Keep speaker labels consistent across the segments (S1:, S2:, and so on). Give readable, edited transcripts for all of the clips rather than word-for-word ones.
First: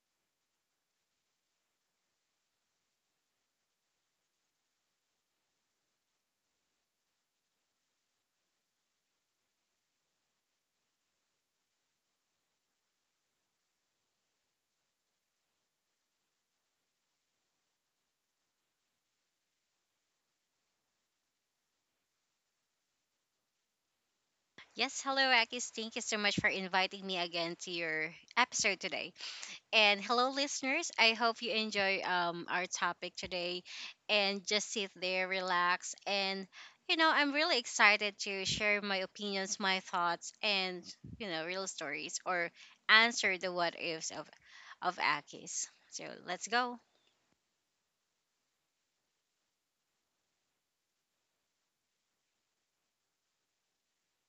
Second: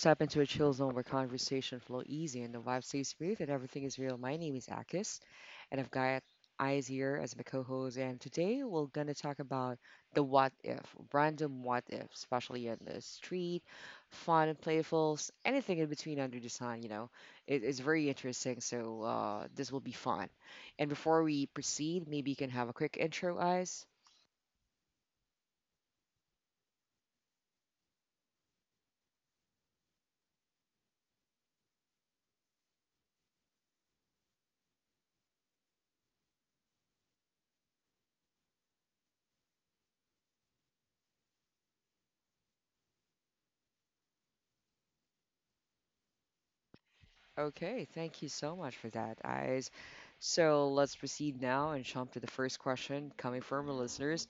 S1: step into a chill zone where conversation flow easy and the vibe stays smooth and everything is real. My name is Akis, and I've got Eyes here as my co-host. And today we're gonna talk about the what if, random what if, especially in the street, fun and playful, anything in between under the sun. It's very interesting. So this will be fun. And before we proceed, maybe you can have a quick intro, Eyes.
S2: Yes, hello, Akis. Thank you so much for inviting me again to your episode today. And hello, listeners. I hope you enjoy our topic today and just sit there, relax. And, you know, I'm really excited to share my opinions, my thoughts, and, you know, real stories or answer the what ifs of Akis. So let's go.
S1: Okay, thank you so much for that, guys. So let's proceed now and jump to the first question coming from our listeners.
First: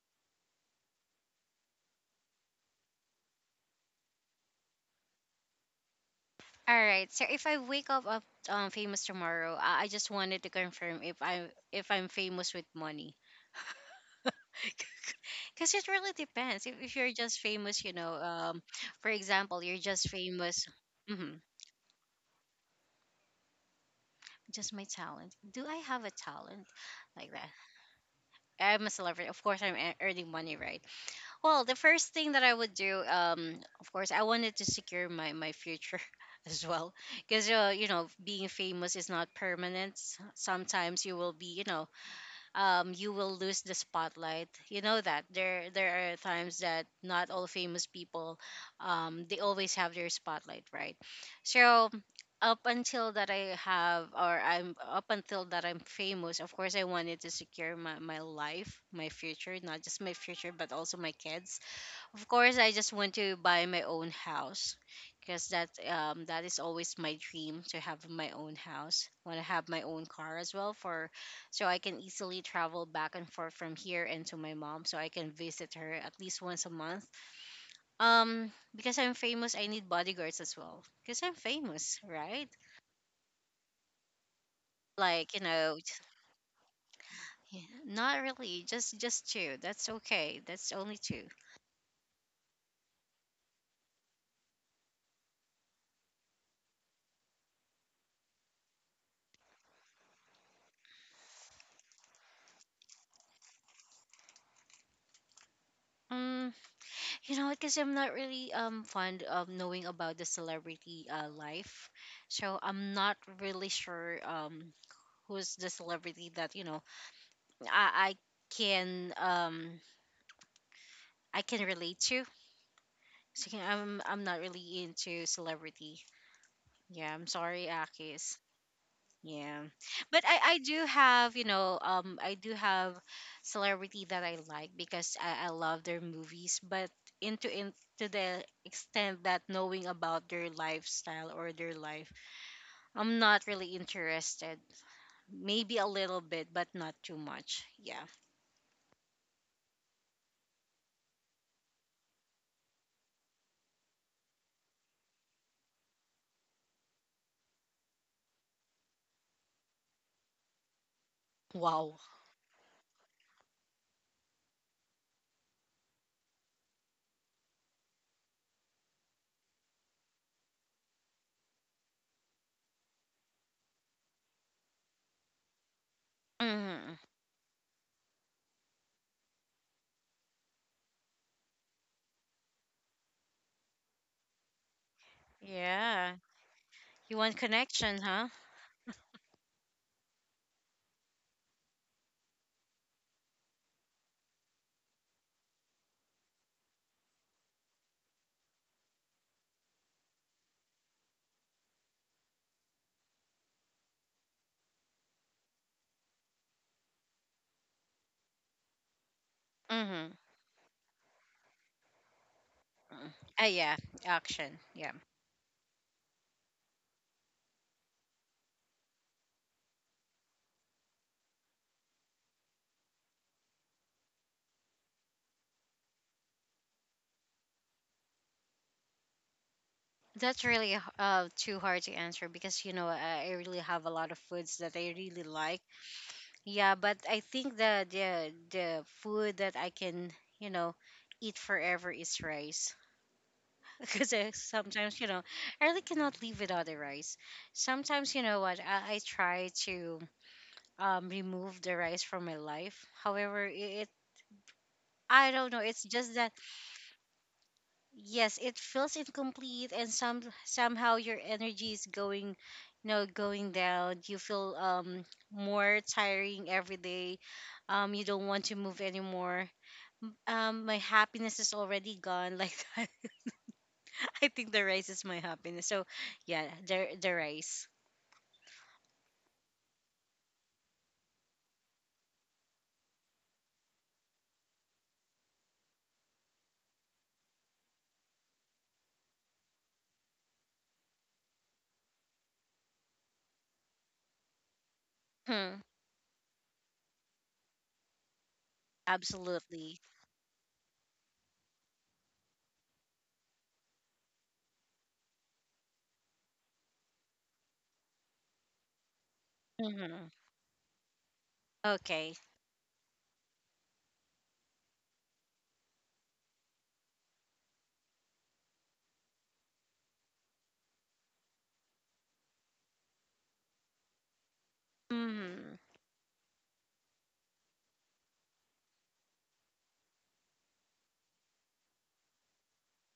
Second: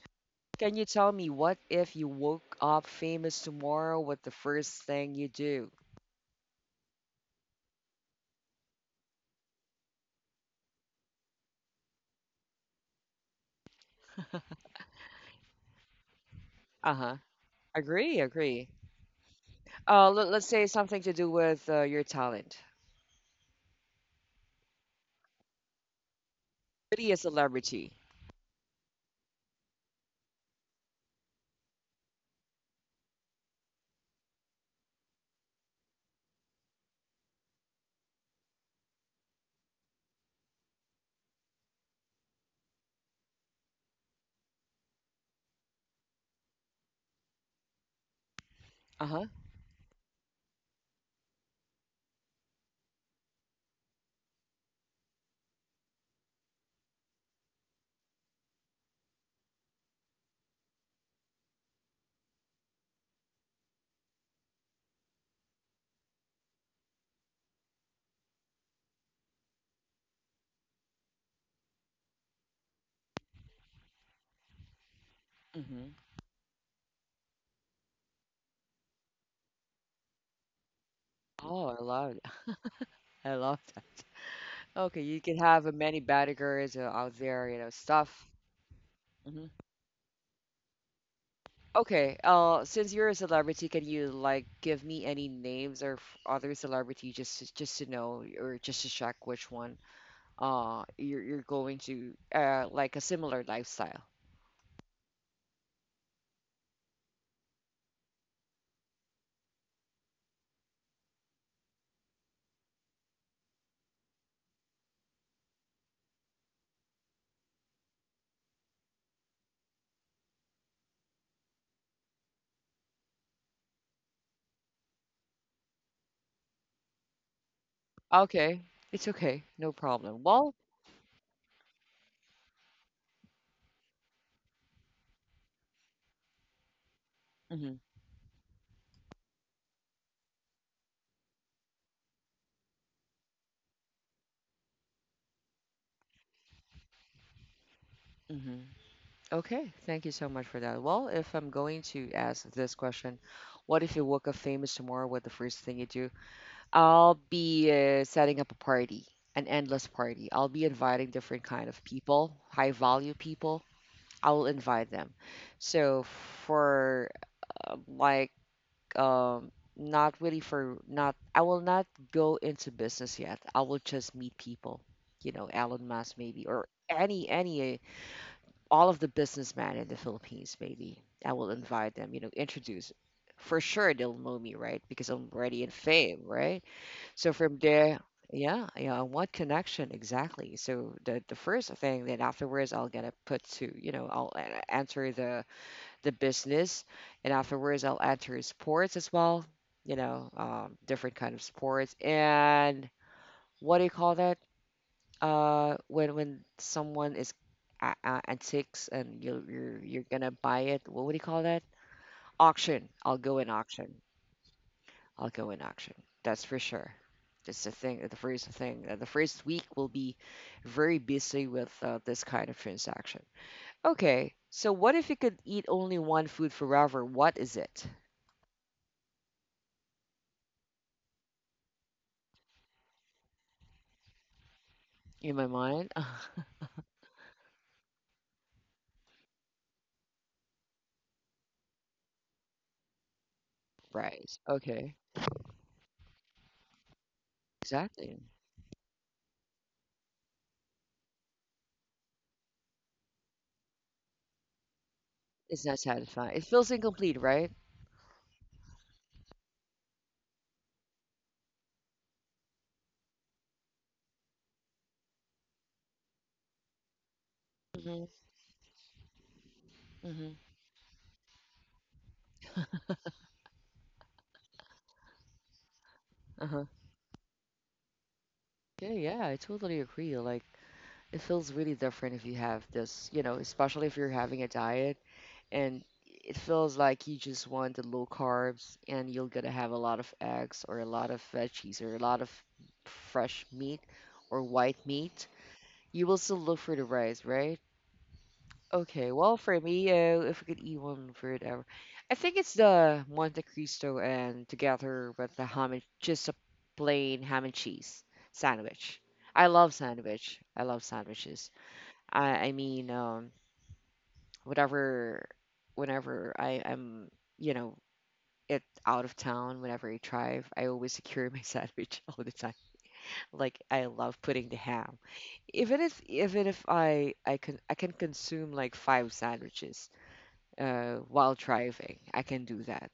S1: Can you tell me, what if you woke up famous tomorrow? What the first thing you do?
S2: All right. So if I wake up, famous tomorrow, I just wanted to confirm if I if I'm famous with money. Because it really depends. If,
S1: Uh
S2: if you're
S1: huh.
S2: just famous, you know,
S1: Agree, agree.
S2: for example, you're
S1: Uh,
S2: just
S1: let, let's say
S2: famous.
S1: something to do
S2: Hmm,
S1: with your talent.
S2: just my talent. Do I have a talent
S1: Be a
S2: like that?
S1: celebrity.
S2: I'm a celebrity. Of course, I'm earning money, right? Well, the first thing that I would do, of course, I wanted to secure my future as well, because you know, being famous is not permanent. Sometimes you will be, you know, you will lose the spotlight. You know that there are times that not all famous people,
S1: Uh huh.
S2: they always have their spotlight, right? So up until that I have, or I'm up until that I'm famous, of course I wanted to secure my life, my future, not just my future but also my kids. Of course, I just want to buy my own house because that, um, that is always my dream to have my own house. Want to have my own car as well for so I can easily travel back and forth from here and to my mom so I can visit her
S1: Mm-hmm.
S2: at least once a month. Um, because I'm famous, I need bodyguards as well because I'm
S1: Oh, I
S2: famous,
S1: love,
S2: right?
S1: I love that. Okay, you
S2: Like,
S1: can
S2: you
S1: have
S2: know,
S1: many bodyguards out there, you
S2: yeah,
S1: know,
S2: not
S1: stuff.
S2: really, just two. That's okay. That's only two.
S1: Okay, since you're a celebrity, can you like give me any names or other celebrity just to know or just to check which one you're going to like a similar lifestyle?
S2: Um, you know what? Because I'm not really, um, fond of knowing about the celebrity life, so I'm not really sure, um, who's the celebrity that you know I can, um, I can relate to. So yeah, I'm not really into celebrity. Yeah, I'm sorry, Akis.
S1: Okay, it's okay,
S2: Yeah.
S1: no problem.
S2: But I,
S1: Well,
S2: I do have, you know, um, I do have celebrity that I like because I love their movies, but into
S1: hmm
S2: into the extent that knowing about their lifestyle or their life, I'm not really interested. Maybe a little bit, but not too much. Yeah.
S1: hmm. Okay, thank you so much for that. Well, if I'm going to ask this question, what if you woke up famous tomorrow? What the first thing you do? I'll be setting up a party, an endless party. I'll be inviting different kind of
S2: Wow.
S1: people, high value people. I will invite them. So for uh, like not really for not I will not go into business yet. I will just meet people, you know, Elon Musk maybe or
S2: Hmm.
S1: any all of the businessmen in the Philippines maybe. I will invite them, you know, introduce. For sure they'll know me, right? Because I'm already in
S2: Yeah.
S1: fame, right?
S2: You
S1: So
S2: want
S1: from there,
S2: connection, huh?
S1: yeah, yeah, what connection exactly? So the first thing then afterwards I'll gonna put to, you know, enter the business and afterwards I'll enter sports as well, you know, different kind of sports and what do you call that? When someone is antiques and you're
S2: Mm-hmm.
S1: gonna buy it, what would you call that? Auction. I'll go
S2: Ah,
S1: in
S2: yeah.
S1: auction.
S2: Action. Yeah.
S1: I'll go in auction. That's for sure. It's the thing. The first thing. The first week will be very busy with this kind of transaction. Okay. So what if you could eat only one food forever? What is it?
S2: That's really too hard to answer because you know I really have a lot of foods that I really
S1: In my
S2: like.
S1: mind,
S2: Yeah, but I think the the food that I can, you know, eat forever is rice because
S1: right? Okay.
S2: sometimes you know I really cannot live without the rice. Sometimes
S1: Exactly.
S2: you know what I try to, um, remove the rice from my life. However, it, I don't know.
S1: It's not
S2: It's just that
S1: satisfying. It feels incomplete, right?
S2: yes, it feels incomplete and some somehow your energy is going, you know, going down, you feel, um, more tiring every day, um,
S1: Mm-hmm.
S2: you don't want to move anymore.
S1: Mm-hmm.
S2: My happiness is already gone like that. I think the rice is my happiness, so yeah,
S1: Uh-huh.
S2: the rice.
S1: Okay. Yeah, I totally agree. Like, it feels really different if you have this, you know, especially if you're having a diet and it feels like you just want the low carbs and you're gonna have a lot of eggs or a lot of veggies or a lot of fresh meat or white meat.
S2: Hmm.
S1: You will still look for the rice, right? Okay, well for
S2: Absolutely.
S1: me, if we could eat one food ever, I think it's the Monte Cristo and together with the ham and just a plain ham and cheese sandwich. I love
S2: Hmm.
S1: sandwich. I love sandwiches.
S2: Okay.
S1: I mean, whatever, whenever I am, you know, it out of town, whenever I drive, I always secure my sandwich all the time. Like I love putting the ham,
S2: Hmm,
S1: even if I can I can consume like five sandwiches while driving. I can do that.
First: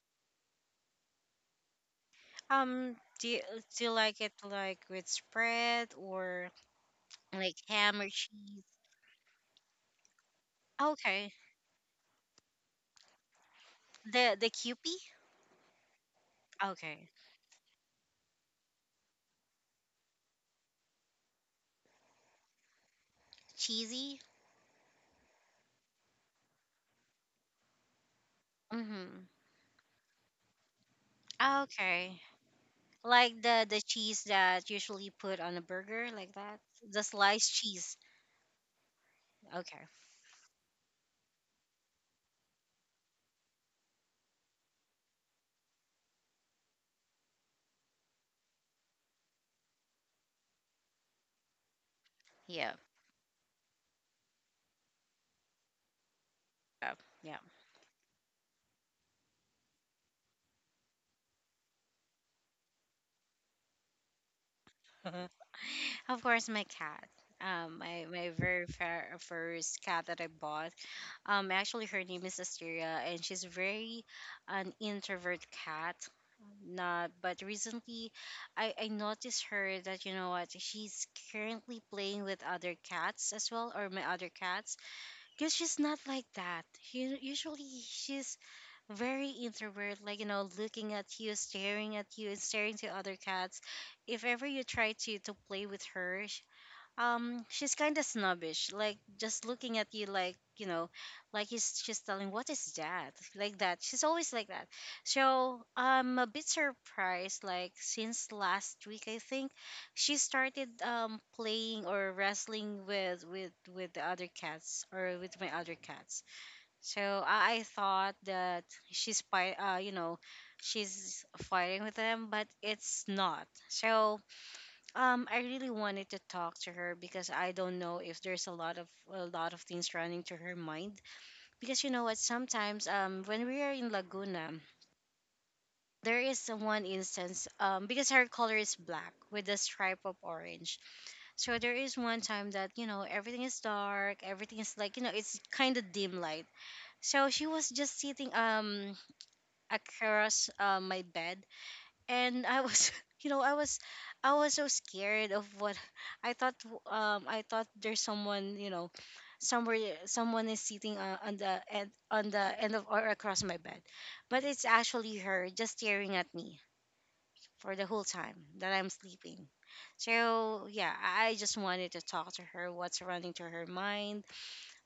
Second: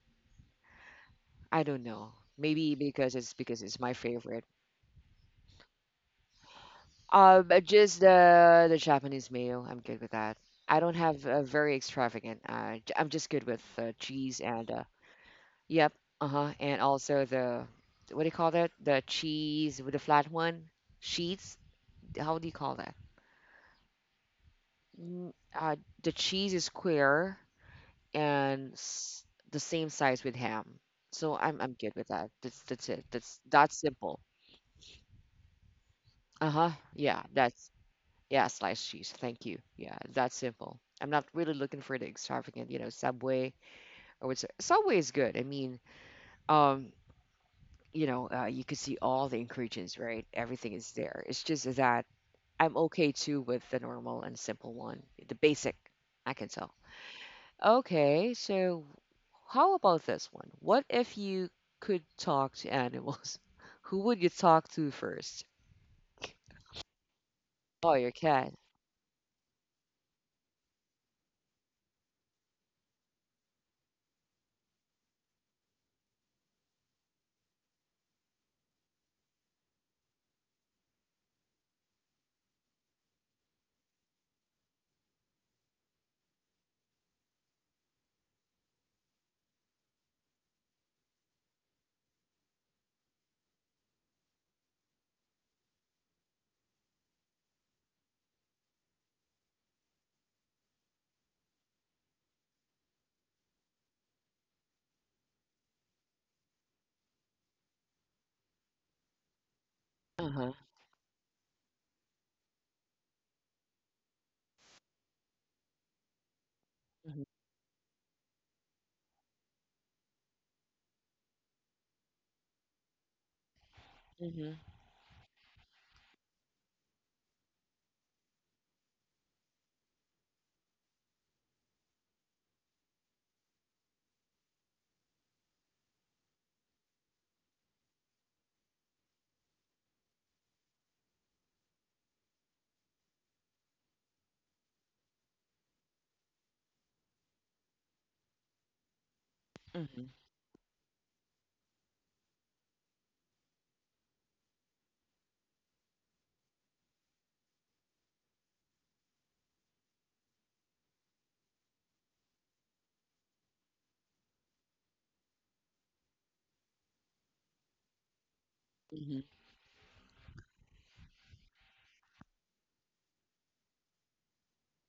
S1: I don't know. Maybe
S2: um,
S1: because it's
S2: do
S1: my
S2: you like it
S1: favorite.
S2: like with spread or like
S1: Just
S2: ham or cheese?
S1: the Japanese mayo. I'm good with that. I don't have
S2: Okay.
S1: a very extravagant. I'm just good with cheese
S2: The
S1: and
S2: Kewpie?
S1: yep. Uh-huh. And
S2: Okay.
S1: also the what do you call that? The cheese with the flat one? Sheets? How do you call that?
S2: Cheesy?
S1: Mm, Uh, the cheese is square and
S2: Mm-hmm.
S1: the same size with ham. So I'm good with
S2: Okay.
S1: that. That's it.
S2: Like
S1: That's
S2: the
S1: simple.
S2: cheese that usually put on a burger like that?
S1: Uh-huh.
S2: The
S1: Yeah,
S2: sliced
S1: that's
S2: cheese.
S1: yeah, sliced cheese. Thank you.
S2: Okay.
S1: Yeah, that's simple. I'm not really looking for the extravagant, you know, Subway or what's Subway is good. I mean, um you know, you could see all the ingredients, right? Everything is there. It's just that I'm
S2: Yeah.
S1: okay too with the normal and simple one, the basic. I can tell.
S2: Yeah.
S1: Okay, so how about this one? What if you could talk to animals? Who would you talk to
S2: Yeah.
S1: first?
S2: Of course my cat.
S1: Oh, your
S2: My
S1: cat.
S2: very fair, first cat that I bought, actually her name is Asteria, and she's very an introvert cat. Not. But recently, I noticed her that, you know what, she's currently playing with other cats as well, or my other cats, because she's not like that. She, usually, she's very introvert, like, you know, looking at you, staring at you, and staring to other cats. If ever you try to play with her, um, she's kind of snobbish, like, just looking at you, like, you know, like he's, she's telling what is that, like that, she's always like that. So I'm a bit surprised, like, since last week, I think she
S1: Uh-huh.
S2: started, um, playing or wrestling with with the other cats or with my other cats. So
S1: Mhm.
S2: I thought that she's fight you know, she's fighting with them, but it's not so.
S1: Mhm.
S2: Um, I really wanted to talk to her because I don't know if there's a lot of things running to her mind. Because you know what, sometimes, um, when we are in Laguna, there is one instance, um, because her color is black with a stripe of orange. So there is one time that you know everything is dark, everything is like, you know, it's kind of dim light. So she was just sitting, um,
S1: Mhm.
S2: across, my bed, and I was you know I was, I was so scared of what I thought, um, I thought there's someone, you know, somewhere, someone is sitting, on the end of or across my bed, but it's actually her just staring at me for the whole time that I'm
S1: Mhm.
S2: sleeping. So yeah, I just wanted to talk to her what's running through her mind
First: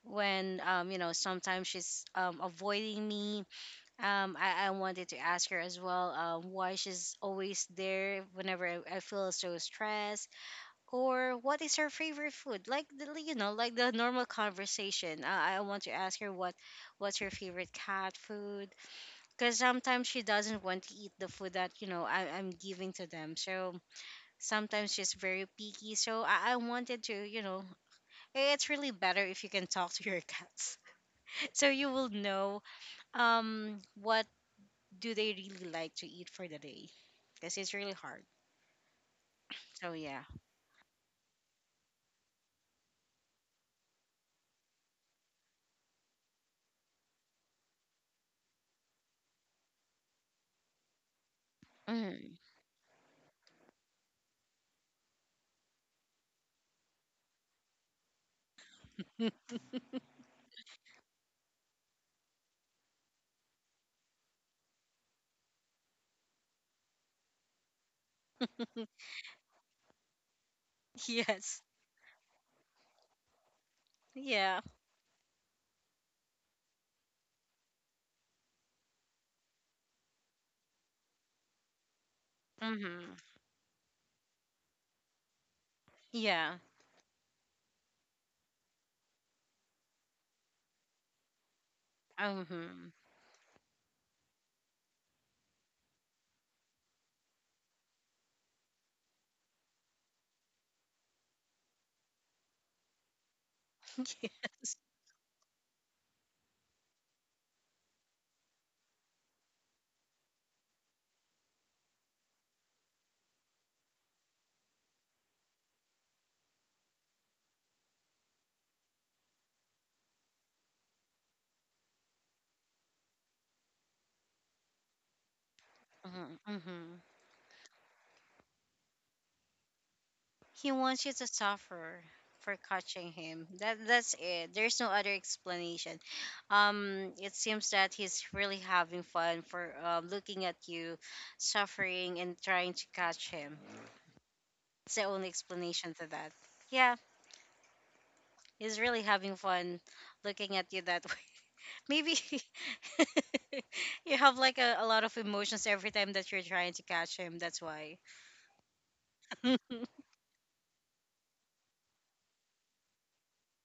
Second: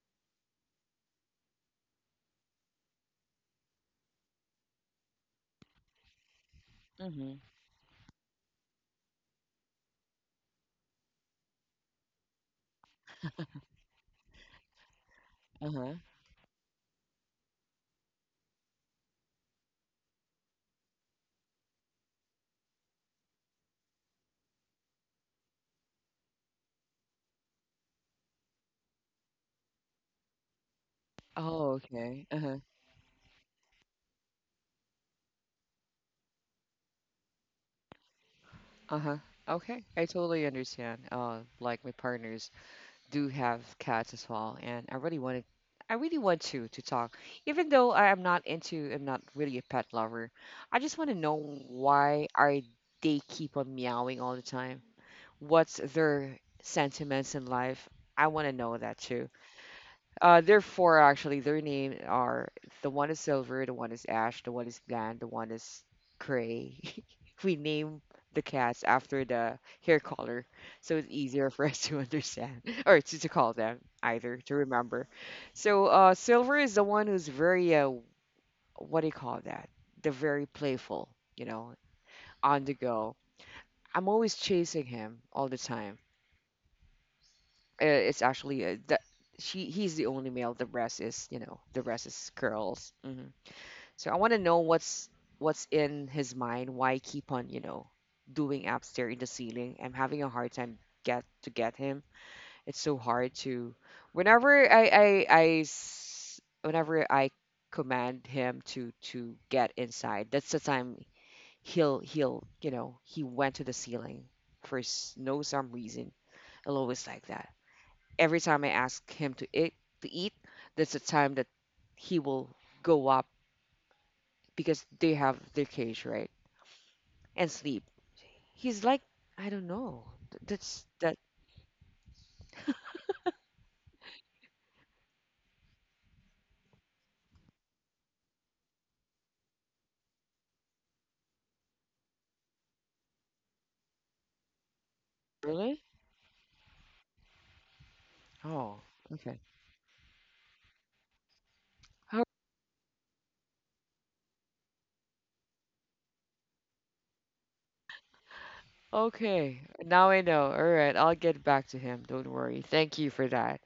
S2: when, um, you know, sometimes she's, um, avoiding me, I wanted to ask her as well, why she's
S1: Mhm.
S2: always there whenever I feel so stressed, or what is her favorite food? Like the, you know, like the normal conversation. I want to
S1: Uh-huh.
S2: ask her what what's her favorite cat food because sometimes she doesn't want to eat the food that you know I'm giving to them. So sometimes she's very picky. So I wanted to, you know, it's really better if you can talk to your cats, so
S1: Oh,
S2: you will
S1: okay. Uh-huh.
S2: know, um, what do they really like to eat for the day? Because it's really hard.
S1: Uh-huh. Okay.
S2: So
S1: I
S2: yeah.
S1: totally understand. Like my partner's do have cats as well, and I really wanted, I really want to talk. Even though I am not into, I'm not really a pet lover. I just want to know why
S2: Hmm.
S1: are they keep on meowing all the time? What's their sentiments in life? I want to know that too. There are four actually. Their name are the one is silver, the one is ash, the one is bland, the one is gray. We name the cats after the hair color, so it's easier
S2: Yes.
S1: for us to understand or to call them either to
S2: Yeah.
S1: remember. So silver is the one who's very what do you call that? The very playful, you know, on the go.
S2: Hmm.
S1: I'm always chasing him all the time.
S2: Yeah.
S1: It's actually that she he's the only male. The rest is you know the rest is girls.
S2: Hmm.
S1: Hmm. So I want to know what's in his mind. Why keep on you know doing upstairs in the ceiling? I'm having a hard time get him. It's so hard to whenever
S2: Yes.
S1: whenever I command him to get inside. That's the time he'll you know he went to the ceiling for s- no some reason. I'll always like that. Every time I ask him to eat, to eat, that's the time that he will go up because they have their cage, right?
S2: Mm-hmm. Mm-hmm.
S1: And sleep. He's like, I don't know.
S2: He
S1: That's
S2: wants you
S1: that
S2: to suffer for catching him. That that's it. There's no other explanation. It seems that he's really having fun for, looking at you suffering and trying to catch him. It's the only
S1: really?
S2: explanation to that. Yeah, he's
S1: Oh,
S2: really having
S1: okay.
S2: fun looking at you that maybe
S1: Oh,
S2: you have like a lot of emotions every time that you're trying to catch him. That's why. The
S1: okay, now I know. All right, I'll get back to him. Don't worry. Thank you for that.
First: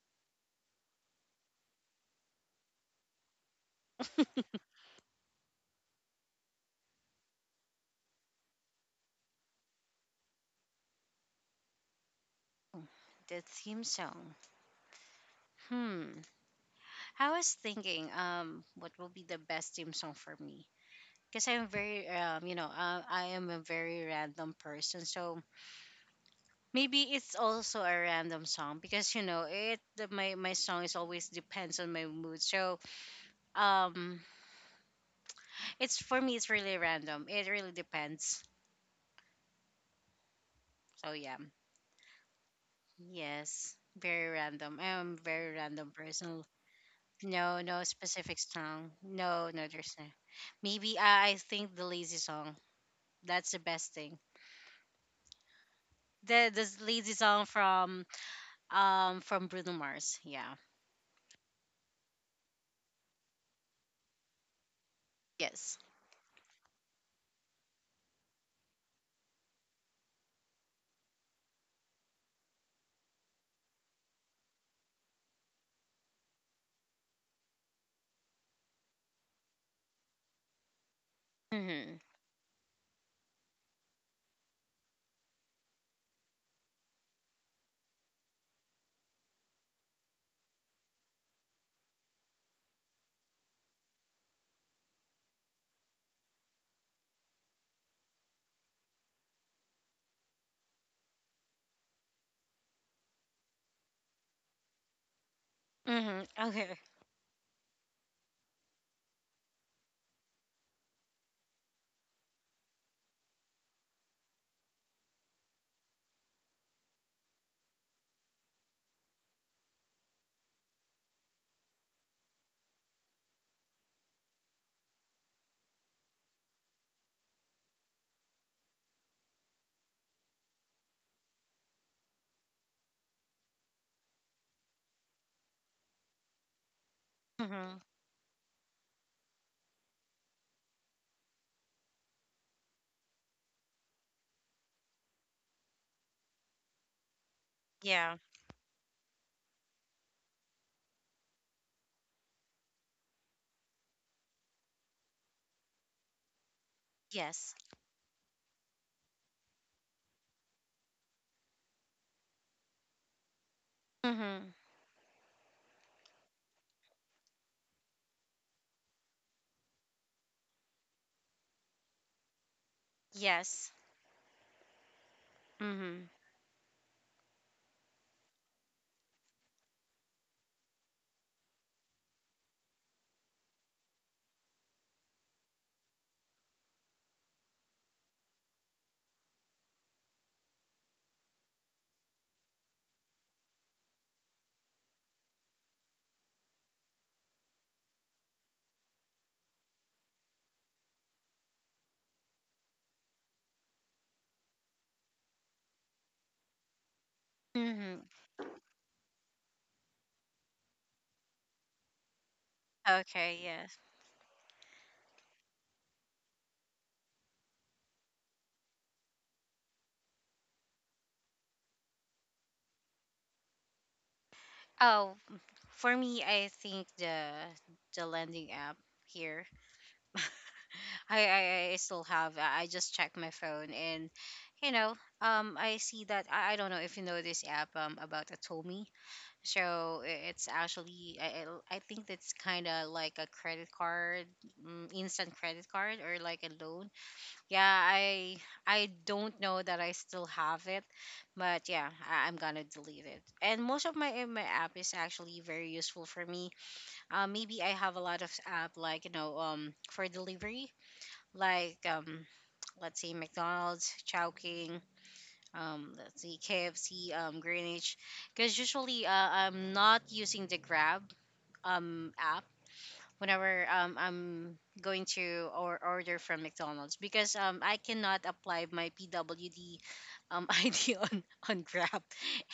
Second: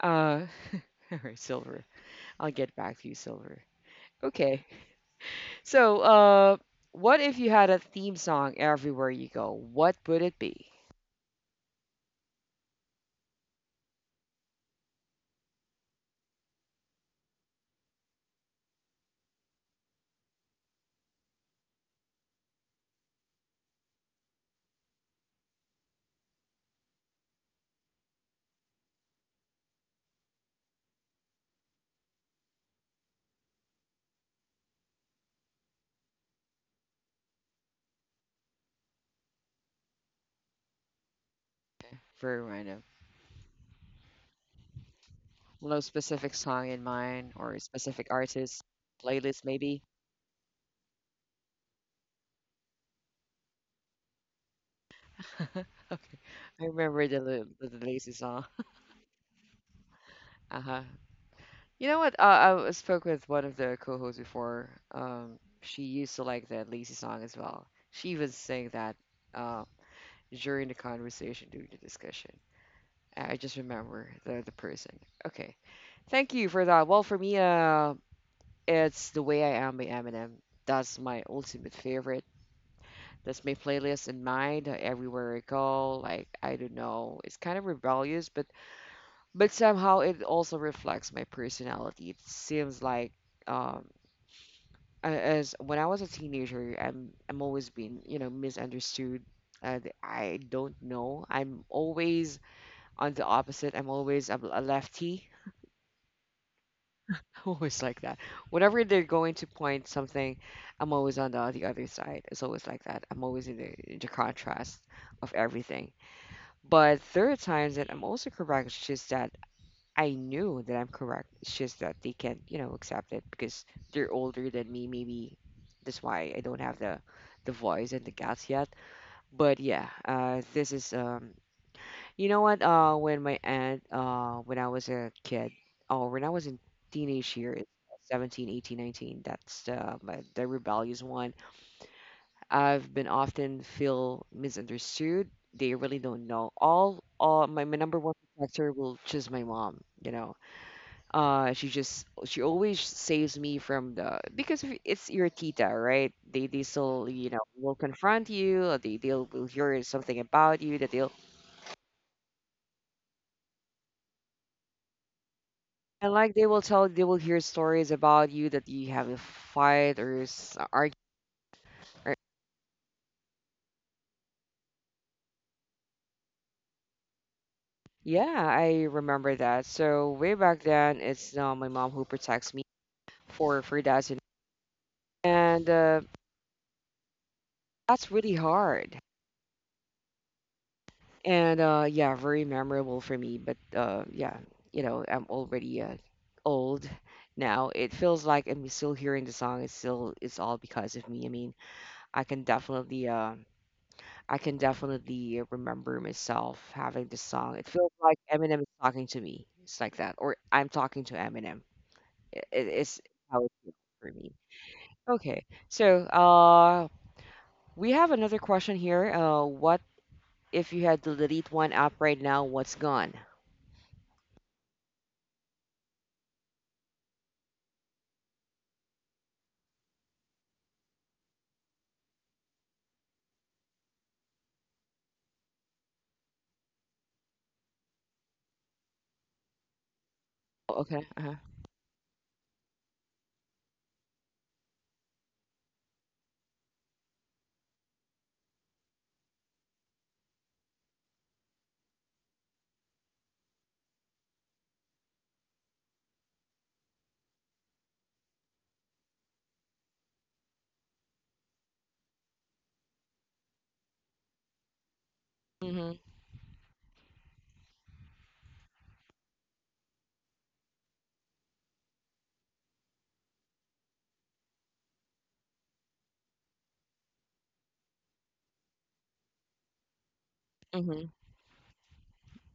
S1: Uh, all right, Silver. I'll get back to you, Silver. Okay. So, what if you had a theme song everywhere you go? What would it be?
S2: theme song. Hmm. I was thinking, what will be the best theme song for me? Because I'm very, you know, I am a very random person. So maybe it's also a random song because you know it. My song is always depends on my mood. So, um, it's for me, it's really random. It really depends. So yeah.
S1: Very random.
S2: Yes, very random. I am a very
S1: No
S2: random
S1: specific
S2: person.
S1: song in mind or
S2: No,
S1: a
S2: no
S1: specific
S2: specific
S1: artist,
S2: song.
S1: playlist
S2: No, no,
S1: maybe.
S2: there's no. Maybe, I think the lazy song. That's the best thing.
S1: Okay. I
S2: The
S1: remember
S2: lazy
S1: the
S2: song
S1: the
S2: from,
S1: lazy song.
S2: um, from Bruno Mars. Yeah.
S1: Uh-huh. You know what? I spoke with one of the co-hosts before.
S2: Yes.
S1: She used to like that lazy song as well. She even sang that uh, during the conversation, during the discussion. I just remember the person. Okay. Thank you for that. Well, for me, it's The Way I Am by Eminem. That's my ultimate
S2: Mhm.
S1: favorite. That's my playlist in mind everywhere I go. Like I don't know, it's kind of rebellious, but somehow it also reflects my personality. It seems like um, as when I was a teenager, I'm always being you know misunderstood. And I don't know. I'm always on the opposite. I'm always a lefty,
S2: Mhm. Okay.
S1: always like that. Whenever they're going to point something, I'm always on the other side. It's always like that. I'm always in in the contrast of everything. But there are times that I'm also correct. It's just that I knew that I'm correct. It's just that they can't, you know, accept it because they're older than me. Maybe that's why I don't have the voice and the guts yet. But yeah, this is you know what? When my aunt, when I was a kid, or when I was in teenage years,
S2: Mhm.
S1: 17, 18, 19. That's the my, the rebellious one. I've been often feel misunderstood. They really don't know. All my, my number one
S2: Yeah.
S1: protector will choose my mom. You know, she just she always saves me from the because if it's your tita, right? They still you know
S2: Yes.
S1: will confront you. Or they will hear something about you that they'll
S2: Mhm.
S1: and like they will hear stories about you that you have a fight or argue. Or-
S2: Yes. Mhm.
S1: yeah, I remember that. So way back then, it's my mom who protects me for that and that's really hard and yeah, very memorable for me but yeah. You know, I'm already old now. It feels like I'm still hearing the song. It's still it's all because of me, I mean, I can definitely I can definitely remember myself having this song. It feels
S2: Mhm.
S1: like Eminem is talking to me. It's like that, or I'm talking to Eminem. It's
S2: Okay.
S1: how it feels
S2: Yes.
S1: for me. Okay, so we have another question here. What If you had to delete one app right now, what's gone?
S2: Oh, for me, I think the landing app here. I still have. I just check my phone and, you know, I see that I don't know if you know this app, um, about Atomi. So it's
S1: Oh, okay.
S2: actually
S1: Uh-huh.
S2: I think that's kind of like a credit card, mm, instant credit card or like a loan. Yeah, I don't know that I still have it, but yeah, I'm gonna delete it. And most of my app is actually very useful for me. Maybe I have a lot of app like, you know, um, for delivery, like, let's say McDonald's, Chowking,
S1: Mm-hmm.
S2: let's see KFC, Greenwich, because usually, I'm not using the Grab app whenever, I'm going to or order from McDonald's because, I cannot apply my PWD ID
S1: Mm-hmm.
S2: on Grab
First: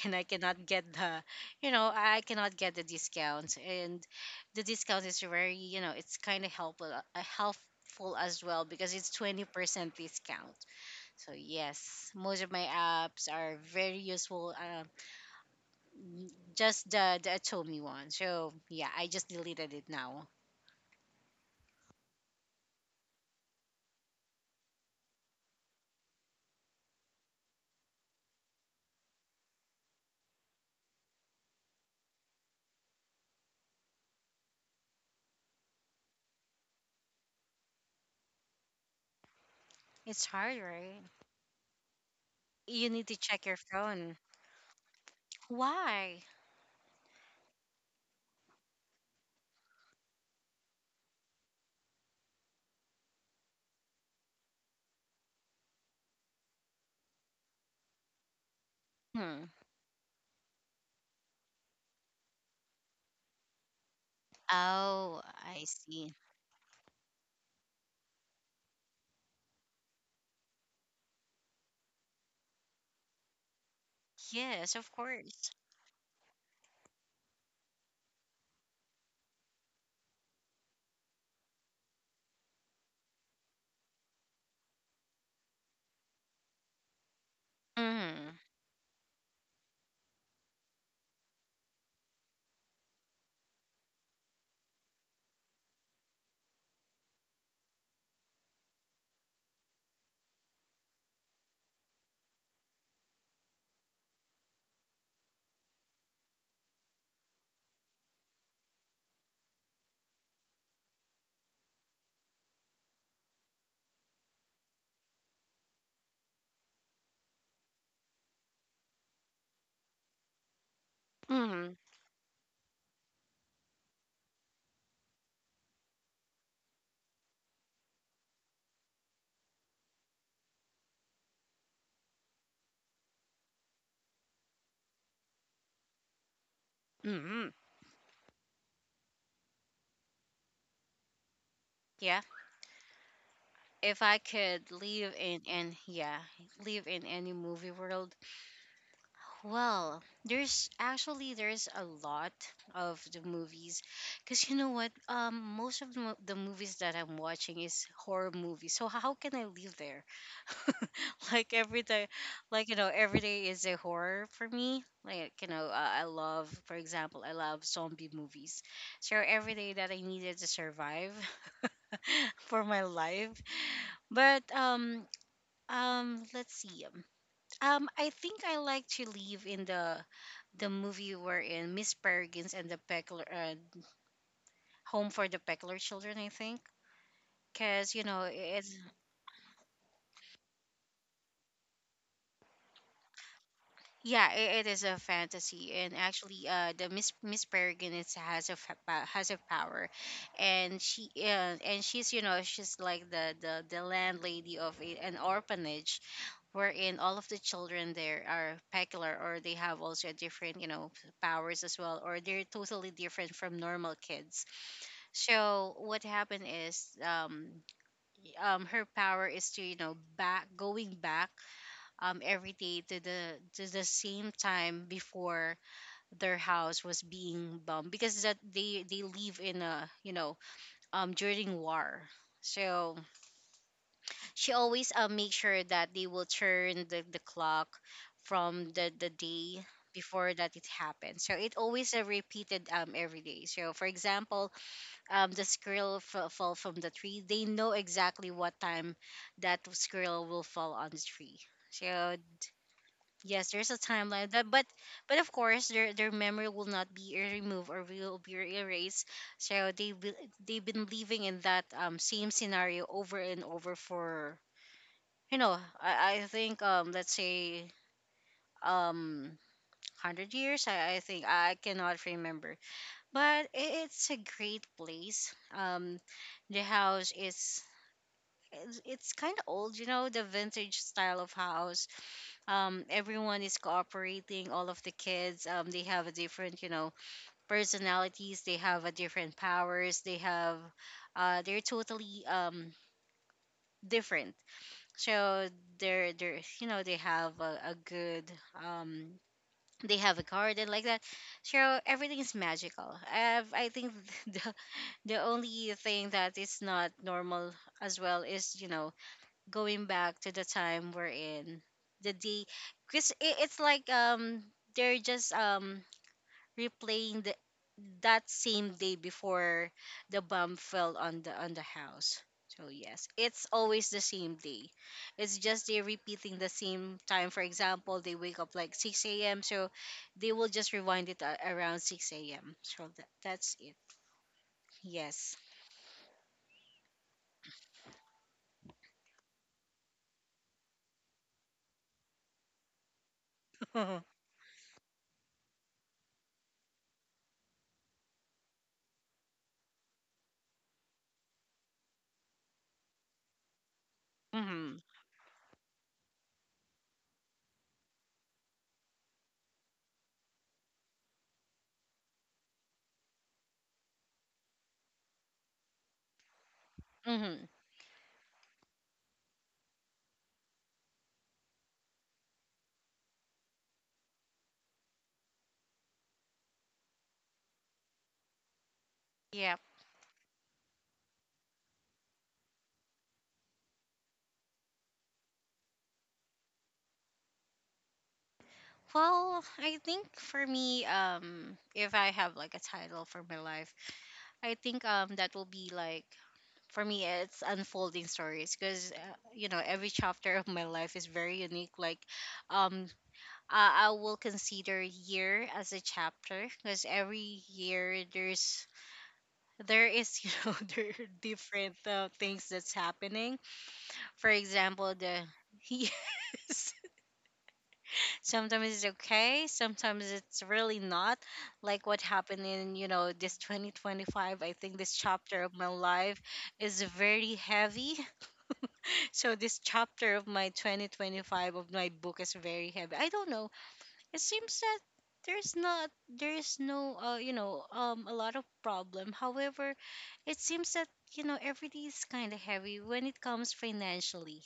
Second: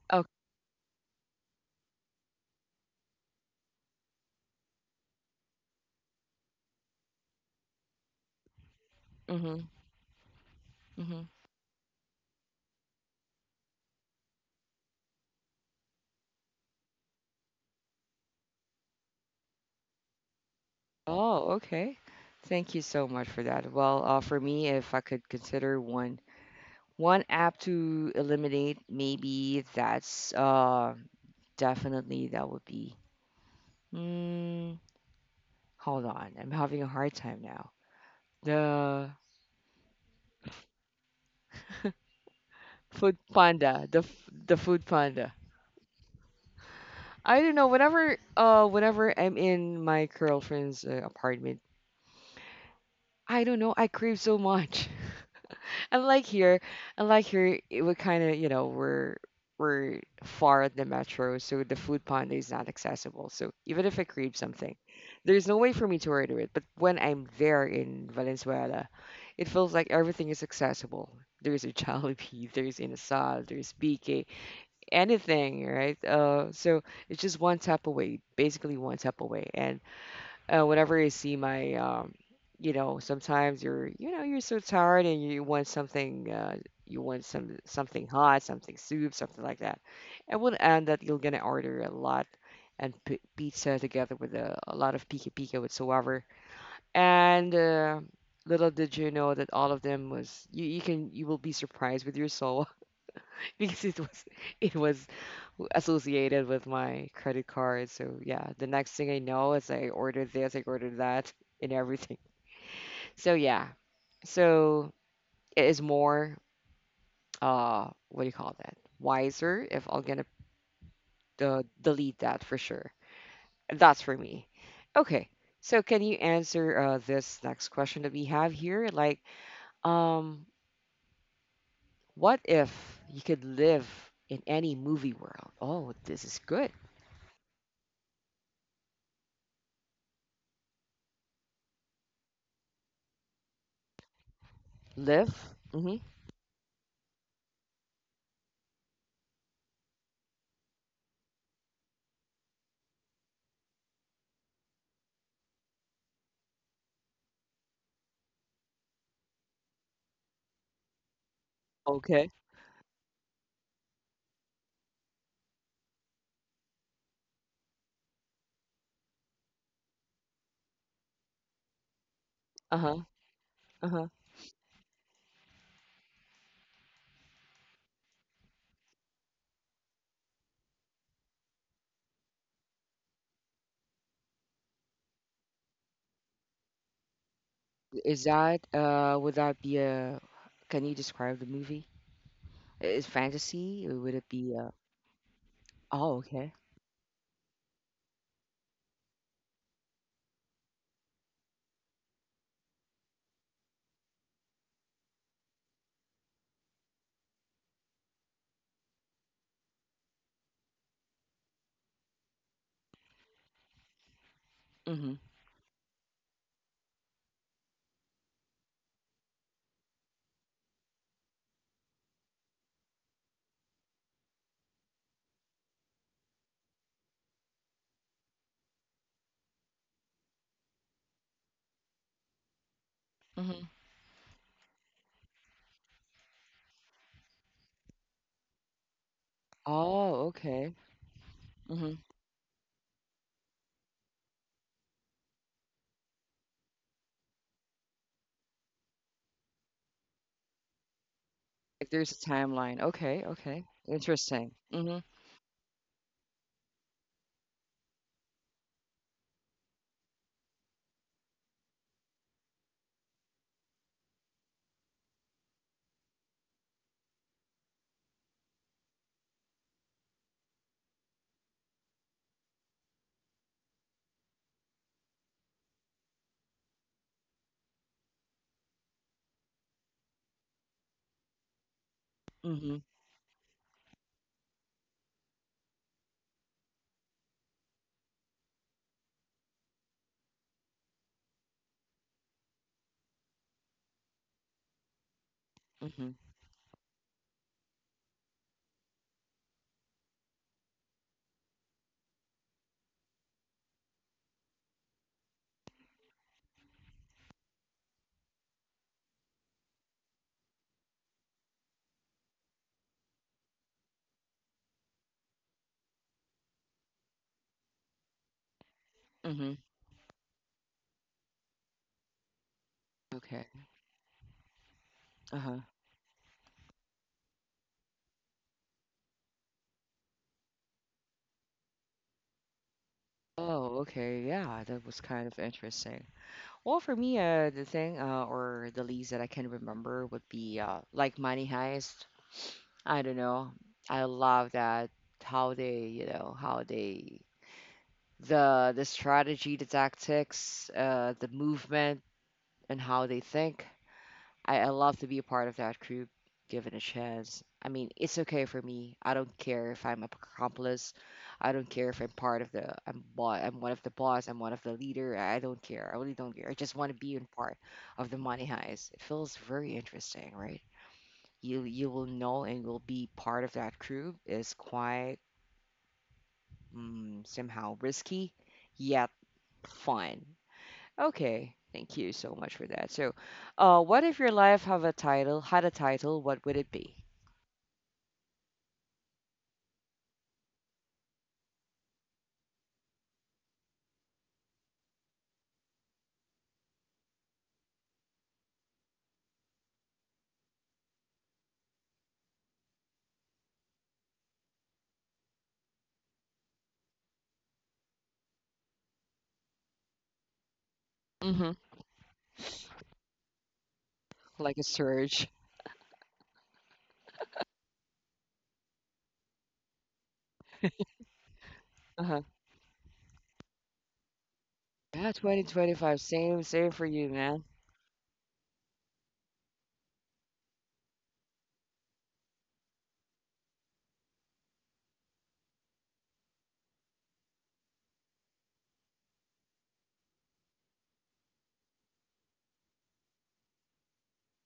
S2: and I
S1: Oh,
S2: cannot get the, you know, I cannot get the discount. And the discount is very, you know, it's kind of helpful, helpful as well because it's
S1: mm-hmm.
S2: 20% discount.
S1: Mm-hmm.
S2: So yes, most of my apps are very useful, n- just the Atomi one. So yeah, I just deleted it now.
S1: Oh, okay. Thank you so much for that. Well, for me, if I could consider one app to eliminate, maybe that's definitely that would be. Mm, hold on, I'm having a hard time now. The
S2: It's hard, right? You need to
S1: Food
S2: check your
S1: Panda,
S2: phone.
S1: the Food Panda.
S2: Why?
S1: I don't know. Whenever whenever I'm in my girlfriend's apartment, I don't know. I crave so much. Unlike here, unlike here, it would kind of, you know,
S2: Hmm.
S1: we're far at the metro, so the food panda is not accessible. So even if I crave something,
S2: Oh,
S1: there's no
S2: I
S1: way for me to
S2: see.
S1: order it. But when I'm there in Valenzuela, it feels like everything is accessible. There's a Jollibee, there's Inasal, there's BK,
S2: Yes, of course.
S1: anything, right? So it's just one tap away, basically one tap away, and whenever I see my, you know, sometimes you're, you know, you're so tired and you want something, you want some something
S2: Mm.
S1: hot, something soup, something like that. It will end that you're gonna order a lot and pizza together with a lot of pika pika whatsoever. And little did you know that all of them was you, you can you will be surprised with your soul because it was associated with my credit card. So yeah, the next thing I know is I ordered this, I ordered that, and everything. So yeah, so it is more what do you call that? Wiser if I'm gonna
S2: Mm.
S1: delete that for sure. That's for me. Okay, so can you answer this next question that we have here? Like, um, what if you could live in any movie world? Oh, this is good.
S2: Mm. Yeah. If I could live
S1: Live.
S2: in, and
S1: Mm-hmm.
S2: yeah, live in any movie world, well, there's actually there's a lot of the movies, because you know what? Most of the, the movies that I'm watching is horror movies. So how can I live there? Like every
S1: Okay.
S2: day, like, you know, every day is a horror for me. Like, you know, I love, for example, I love zombie movies. So every day that I needed to survive for my
S1: Uh-huh.
S2: life,
S1: Uh-huh.
S2: but let's see. I think I like to live in the movie you were in, Miss Peregrines and the Peckler, Home for the Peckler Children, I think. Because, you
S1: Is
S2: know,
S1: that would that be a can you describe the movie? Is fantasy? Or would it
S2: yeah,
S1: be
S2: it,
S1: a
S2: it is a fantasy. And
S1: Oh,
S2: actually,
S1: okay.
S2: the Miss Peregrines has a power. And she's, like the landlady of an orphanage, wherein all of the children there are Peckler, or they have also a different, powers as well, or they're totally different from normal kids.
S1: Mm-hmm.
S2: So what happened is, her power is to, back going back, every day, to the same time before their house was being bombed, because that they live in a, during war. So
S1: Mm-hmm.
S2: she always make sure that they will turn the, clock from the day
S1: Oh,
S2: before that it
S1: okay.
S2: happened. So it
S1: Mm-hmm.
S2: always repeated every day. So for example, the squirrel fall from the tree, they know exactly what time that squirrel will fall on the tree.
S1: Like there's a
S2: So
S1: timeline. Okay,
S2: yes,
S1: okay.
S2: there's a timeline
S1: Interesting.
S2: that, but
S1: Mm-hmm.
S2: of course their memory will not be removed or will be erased. So they've been living in that, same scenario over and over for, I think, let's say, um 100 years. I think I cannot remember, but it's a great place. The house is, it's kind of old, you know, the vintage style of house.
S1: Mm-hmm.
S2: Everyone is cooperating. All of the kids, they have a different, personalities. They have a different powers. They have, they're totally different. So
S1: Mm-hmm.
S2: they're you know they have a good, um they have a garden like that. So everything is magical. I think the. the only thing that is not normal as well is, going back to the time we're in the day, because it's like, they're just, replaying the that same day
S1: Mm-hmm.
S2: before the bomb fell on the house. So yes,
S1: Okay.
S2: it's always the same day. It's
S1: Uh-huh.
S2: just they're repeating the same time. For example, they wake up like 6 a.m, so they will just rewind it around 6 a.m, so that's it.
S1: Oh, okay. Yeah, that was kind
S2: Yes.
S1: of interesting. Well, for me, the thing or the least that I can remember would be like Money Heist. I don't know. I love that, how they, you know, how they the strategy, the tactics, the movement, and how they think. I
S2: Mm-hmm.
S1: love to be a part of that group, given a chance. I mean, it's okay for me. I don't care if I'm a accomplice. I don't care if I'm part of the I'm one of the boss. I'm one of the leader. I don't care. I really don't care. I just want to be in
S2: Mm-hmm.
S1: part of the money heist. It feels very interesting, right? You will know and will be part of that crew is quite mm, somehow risky yet
S2: Yeah.
S1: fun. Okay, thank you so much for that. So, what if your life have a title had a title? What would it be?
S2: Well, I think for me, if I have like a title for my life, I think, that will be like, for me, it's unfolding stories, because, every chapter of my life is very unique. Like, um I will consider year as a chapter, because every year there's there is there are
S1: Mm-hmm.
S2: different, things that's happening. For
S1: Like a
S2: example, the
S1: surge.
S2: yes. Sometimes it's okay, sometimes it's really not. Like what
S1: Uh-huh.
S2: happened in, this 2025, I think this
S1: Yeah,
S2: chapter of my
S1: 2025.
S2: life
S1: Same, same
S2: is
S1: for you,
S2: very
S1: man.
S2: heavy. So this chapter of my 2025, of my book, is very heavy. I don't know. It seems that there's no, a lot of problem. However, it seems that, everything is kind of heavy when it comes financially.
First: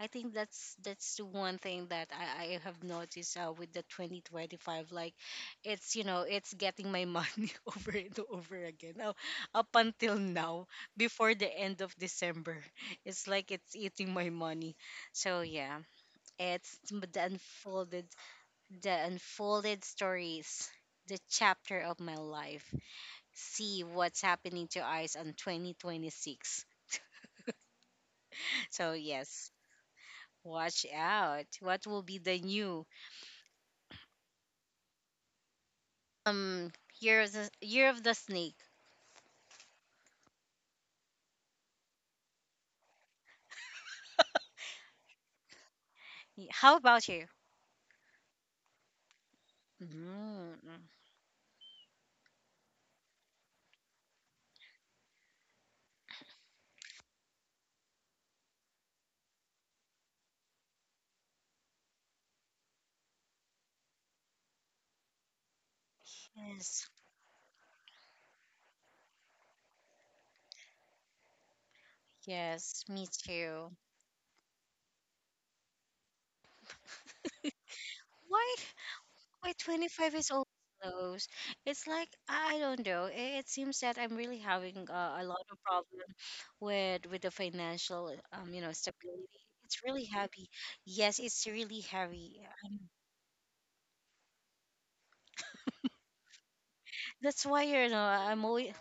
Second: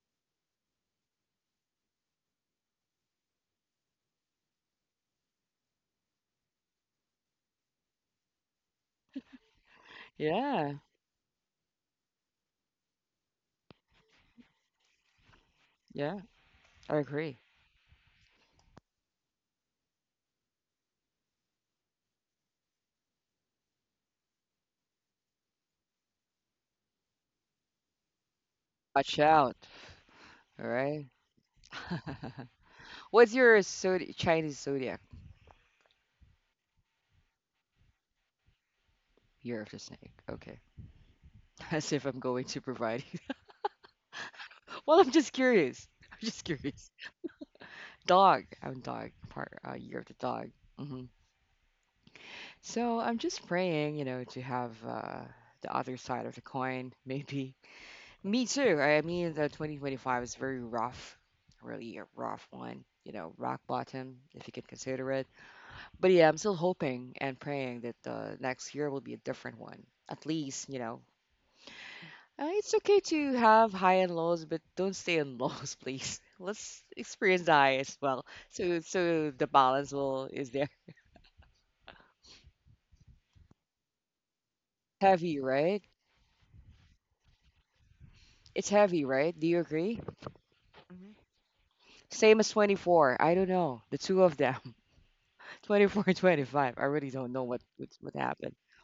S2: I think that's the one thing that I have noticed, with the 2025. Like, it's, getting my money over and over again. Now, up until
S1: Yeah,
S2: now, before the end of December, it's like it's eating my money. So yeah,
S1: yeah, I
S2: it's
S1: agree.
S2: the unfolded, stories, the chapter of my life. See what's happening to eyes on 2026. So
S1: Watch out.
S2: yes,
S1: All
S2: watch
S1: right.
S2: out. What will be the new?
S1: What's your zodi Chinese zodiac
S2: Um, Year of the Snake.
S1: year of the snake? Okay. As if I'm going to provide Well, I'm just curious. I'm just
S2: How
S1: curious.
S2: about you?
S1: Dog. I'm dog. Part year of the dog.
S2: Mm,
S1: Hmm. So I'm just praying, you know, to have the other side of the coin. Maybe me too. I mean, the 2025 is very rough, really a rough one. You know, rock bottom, if you can consider it. But yeah, I'm still
S2: yes,
S1: hoping and praying that the next year will be a different one. At least, you know, it's
S2: yes,
S1: okay
S2: me
S1: to have
S2: too.
S1: high and lows, but don't stay in lows, please. Let's experience the high as well.
S2: Why?
S1: So so the
S2: Why twenty
S1: balance
S2: five
S1: will
S2: is
S1: is
S2: always
S1: there.
S2: close? It's like, I don't know. It seems that I'm really having, a
S1: Heavy,
S2: lot of
S1: right?
S2: problem with the financial,
S1: It's heavy, right? Do
S2: stability.
S1: you
S2: It's
S1: agree?
S2: really heavy.
S1: Hmm.
S2: Yes, it's really
S1: Same
S2: heavy.
S1: as 24. I don't know. The two of them. 24 and 25. I really don't know
S2: That's why,
S1: what
S2: I'm
S1: happened.
S2: always.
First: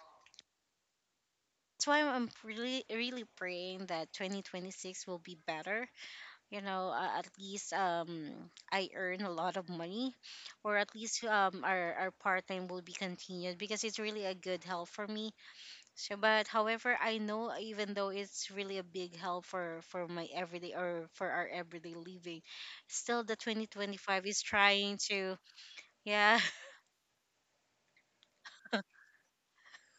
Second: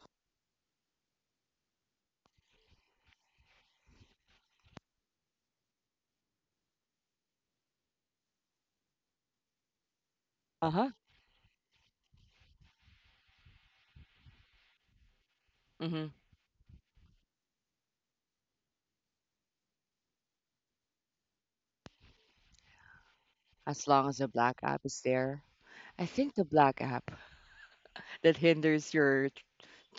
S2: That's why I'm really really praying that 2026 will be better, at least, I earn a lot of money, or
S1: Uh-huh.
S2: at least, our part-time will be continued, because it's really a good help for me.
S1: Mm-hmm.
S2: So, but however, I know even though it's really a big help for my everyday or for our everyday living, still the
S1: As long as
S2: 2025
S1: the
S2: is
S1: black app
S2: trying
S1: is
S2: to,
S1: there. I think
S2: yeah.
S1: the black app that hinders your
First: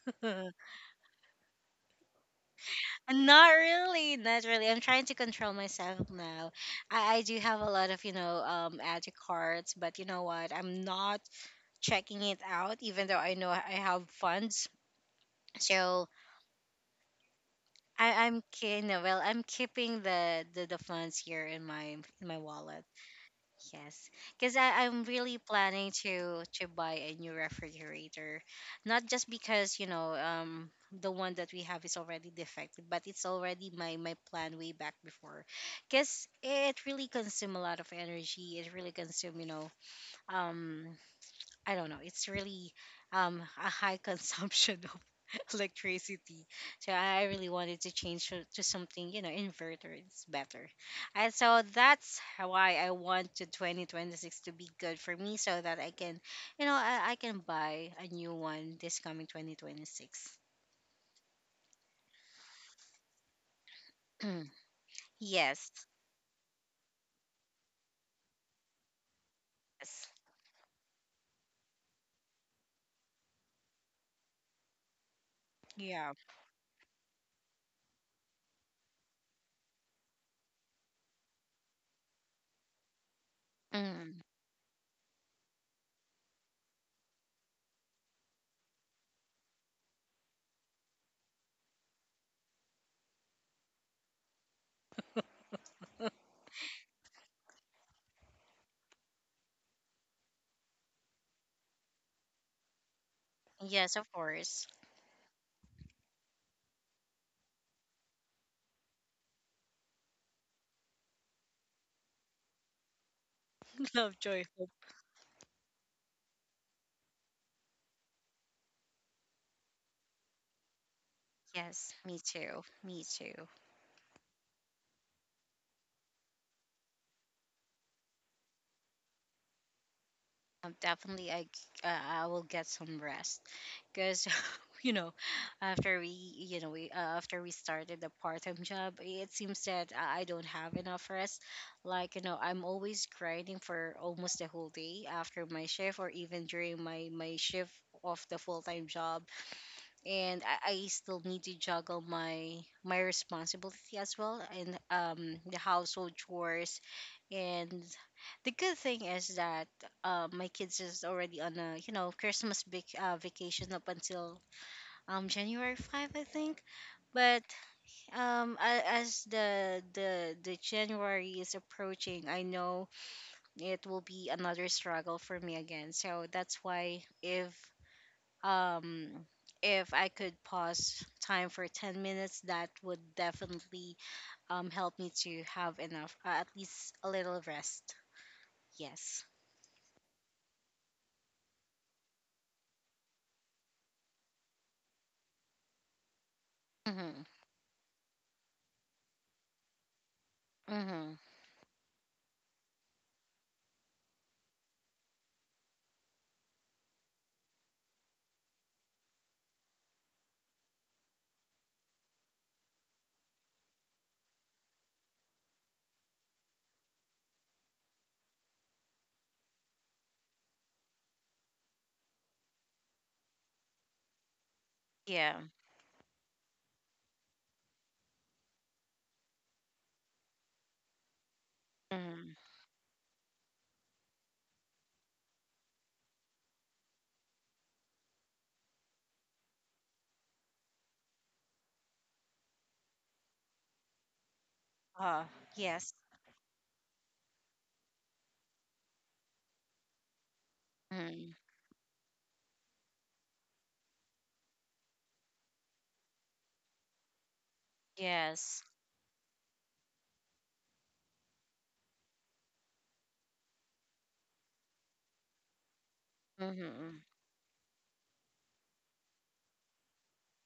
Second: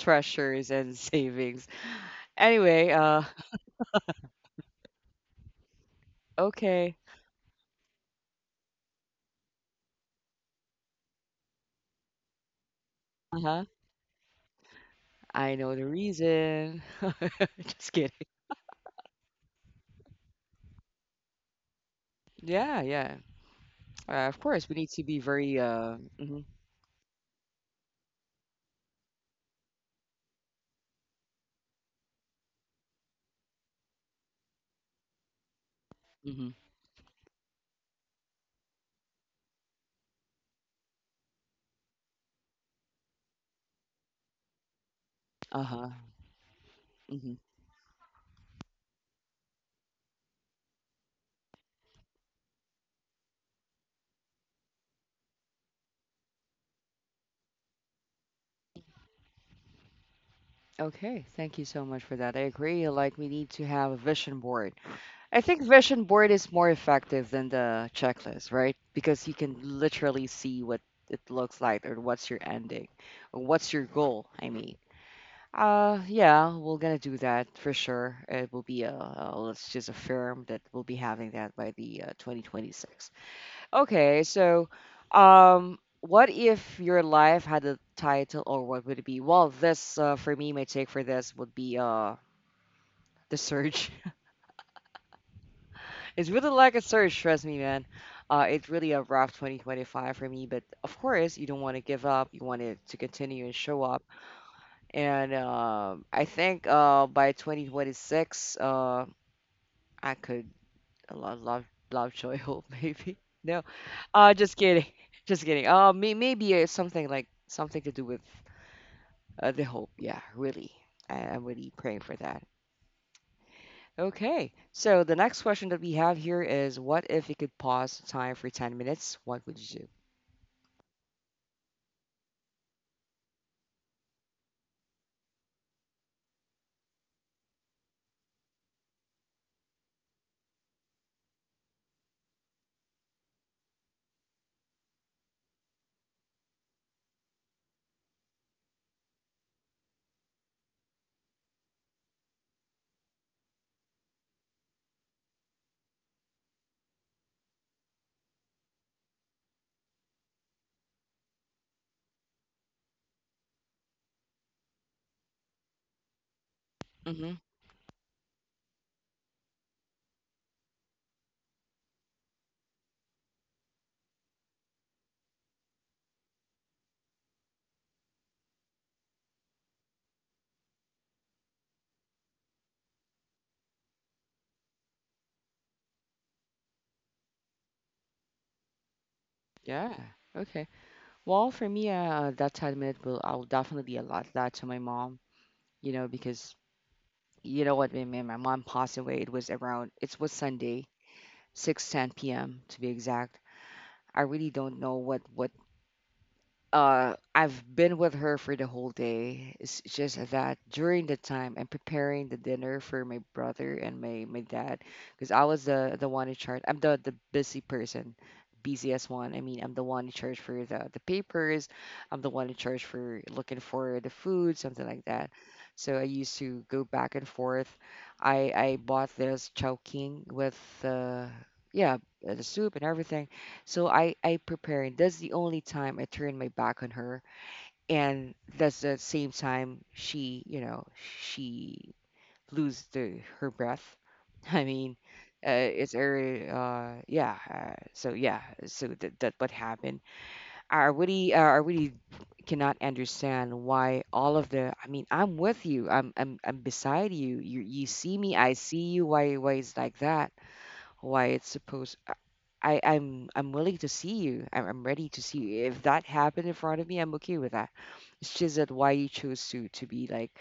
S1: and savings. Anyway,
S2: Not really, not really. I'm trying to control myself now.
S1: okay.
S2: I do have a lot of, add to carts, but you know what? I'm not checking it out, even though I
S1: Uh
S2: know I
S1: huh.
S2: have funds.
S1: I know the
S2: So
S1: reason. Just
S2: I,
S1: kidding.
S2: I'm kind of, well, I'm keeping the funds here in my
S1: Yeah,
S2: wallet.
S1: yeah.
S2: Yes,
S1: Of
S2: because
S1: course, we need
S2: I'm
S1: to be
S2: really
S1: very
S2: planning
S1: uh hmm
S2: to buy a new refrigerator, not just because, the one that we have is already defective, but it's already my plan way back before, because
S1: hmm
S2: it really consume a lot of energy. It really consume, um I don't know. It's really, a high consumption of
S1: uh-huh.
S2: electricity. So I
S1: Hmm.
S2: really wanted to change to something, inverter. It's better. And so that's why I want to 2026 to be good for me, so that I can, you know, I can buy a new one this coming 2026.
S1: Okay, thank you so much for that. I agree. Like we need to have a vision board. I think
S2: Yes.
S1: vision board is more effective than the checklist, right? Because you can
S2: Yes.
S1: literally see what it looks like or what's your ending or what's your goal, I mean. Uh,
S2: Yeah.
S1: yeah, we're gonna do that for sure. It will be a, let's just affirm that we'll be having that by the 2026.
S2: Mm.
S1: Okay, so, what if your life had a title, or what would it be? Well, this for me, my take for this would be the surge. It's really like a surge, trust me, man. It's really a rough 2025 for me, but of course, you don't want to give up. You want it to continue and show
S2: Yes, of
S1: up.
S2: course.
S1: And I think by 2026, I could a lot love love Joy Hope maybe. No,
S2: Love, joy,
S1: just
S2: hope.
S1: kidding, just kidding. Maybe it's something like something to do with the hope. Yeah, really, I'm really
S2: Yes,
S1: praying for
S2: me
S1: that.
S2: too. Me too.
S1: Okay, so the next question that we have here is, what if you could pause time for 10 minutes? What would you do?
S2: Definitely, I will get some rest, because you know, after we you know we after we started the part time job, it seems that I don't have enough rest. Like, I'm always grinding for almost the whole day after my shift, or even during my shift of the full time job, and I still need to juggle my responsibility as well, and, the household chores. And the good thing is that, my kids is already on a, Christmas big, vacation up until, January 5th, I think.
S1: Mm-hmm.
S2: But, as the January is approaching, I know it will be another struggle for me again. So that's why, um if I could pause time for 10 minutes, that would definitely, help me to have enough, at least a little rest. Yes.
S1: Yeah. Okay. Well, for me, that 10 minute will I'll definitely allot that to my mom. You know, because
S2: Mm-hmm.
S1: you know what, my my mom passed away. It was around. It was Sunday,
S2: Mm-hmm.
S1: 6:10 p.m. to be exact. I really don't know what I've been with her for the whole day. It's just that during the time I'm preparing the dinner for my brother and my dad, because I was the one in charge. I'm the busy person, busiest one. I mean, I'm the one in charge for the papers. I'm the one in charge for looking for the food, something like that.
S2: Yeah.
S1: So I used to go back and forth. I bought this Chowking with uh yeah,
S2: Mm-hmm.
S1: the soup and everything, so I prepare and that's the only time I turn my back on her. And that's the same time she, you know, she lose the, her breath. I mean,
S2: Uh, yes.
S1: it's her, yeah. So yeah, so that, that what happened.
S2: Mm-hmm.
S1: I really cannot understand why all of the, I mean, I'm with you. I'm beside you. You see me, I
S2: Yes.
S1: see you. Why is like that? Why it's supposed I'm willing to see you. I'm ready to see you. If that happened in front of
S2: Mm-hmm.
S1: me, I'm okay with that. It's just that why you chose to be like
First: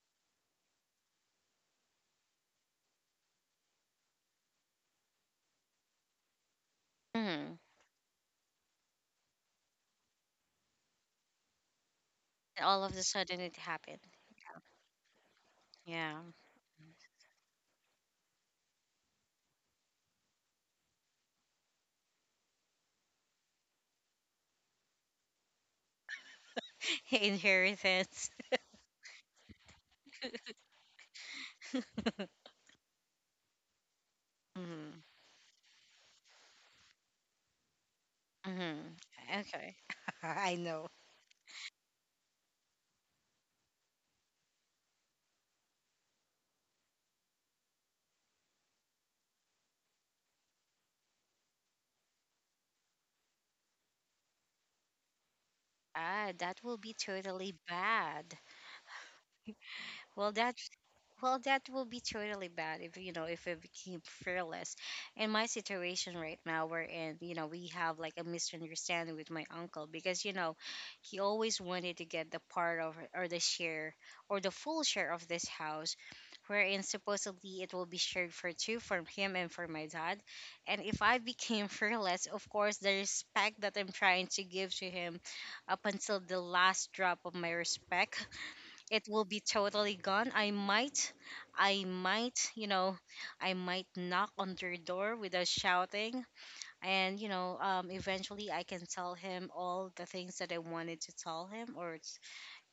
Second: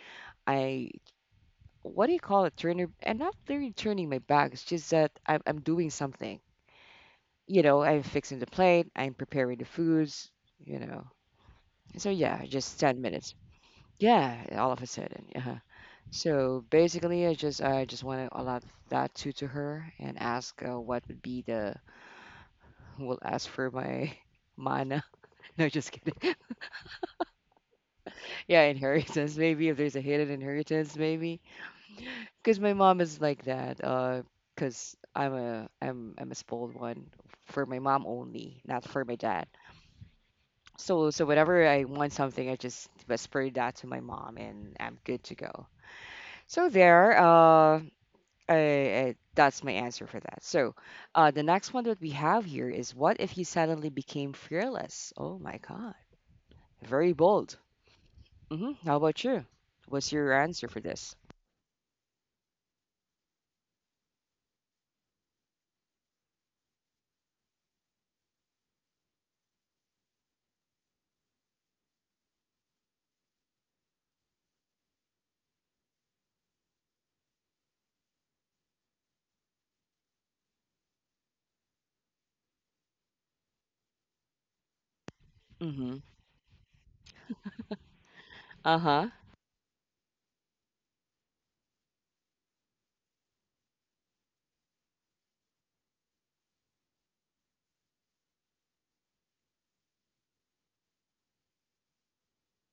S1: I what do you call it? Turner and not really turning my back. It's just that I'm doing something.
S2: Mm-hmm.
S1: You know, I'm fixing the plate. I'm preparing the foods. You know. So yeah,
S2: And
S1: just
S2: all of
S1: ten
S2: a
S1: minutes.
S2: sudden it happened.
S1: Yeah, all of a sudden. Yeah.
S2: Yeah.
S1: So basically, I just want to allow that to her and ask what would be the will ask for my mana. No, just kidding.
S2: Inheritance.
S1: Yeah, inheritance. Maybe if there's a hidden inheritance, maybe because my mom is like that. Because
S2: Mm-hmm.
S1: I'm a spoiled one for my mom only, not for my
S2: Mm-hmm.
S1: dad.
S2: Okay. I know.
S1: So so whenever I want something, I just whisper that to my mom, and I'm good to go. So there. I, that's my answer for that. So, the next one that we have here is what if you suddenly became fearless? Oh my God,
S2: Ah, that will be
S1: very
S2: totally
S1: bold.
S2: bad.
S1: Hmm. How about you? What's your
S2: Well, that
S1: answer for this?
S2: Well, that will be totally bad if, it became fearless. In my situation right now, we're in you know we have like a misunderstanding with my uncle, because, he always wanted to get the part of, or the share, or the full share of this house, wherein supposedly it will be shared for two, from him and for my dad. And if I became fearless, of course the respect that I'm trying to give to him, up
S1: Mm-hmm.
S2: until the last drop of my respect, it
S1: Uh-huh.
S2: will be totally gone. I might, I might, you know, I might knock on their door without shouting. And, eventually I can tell him all the things that I wanted to tell him. Or,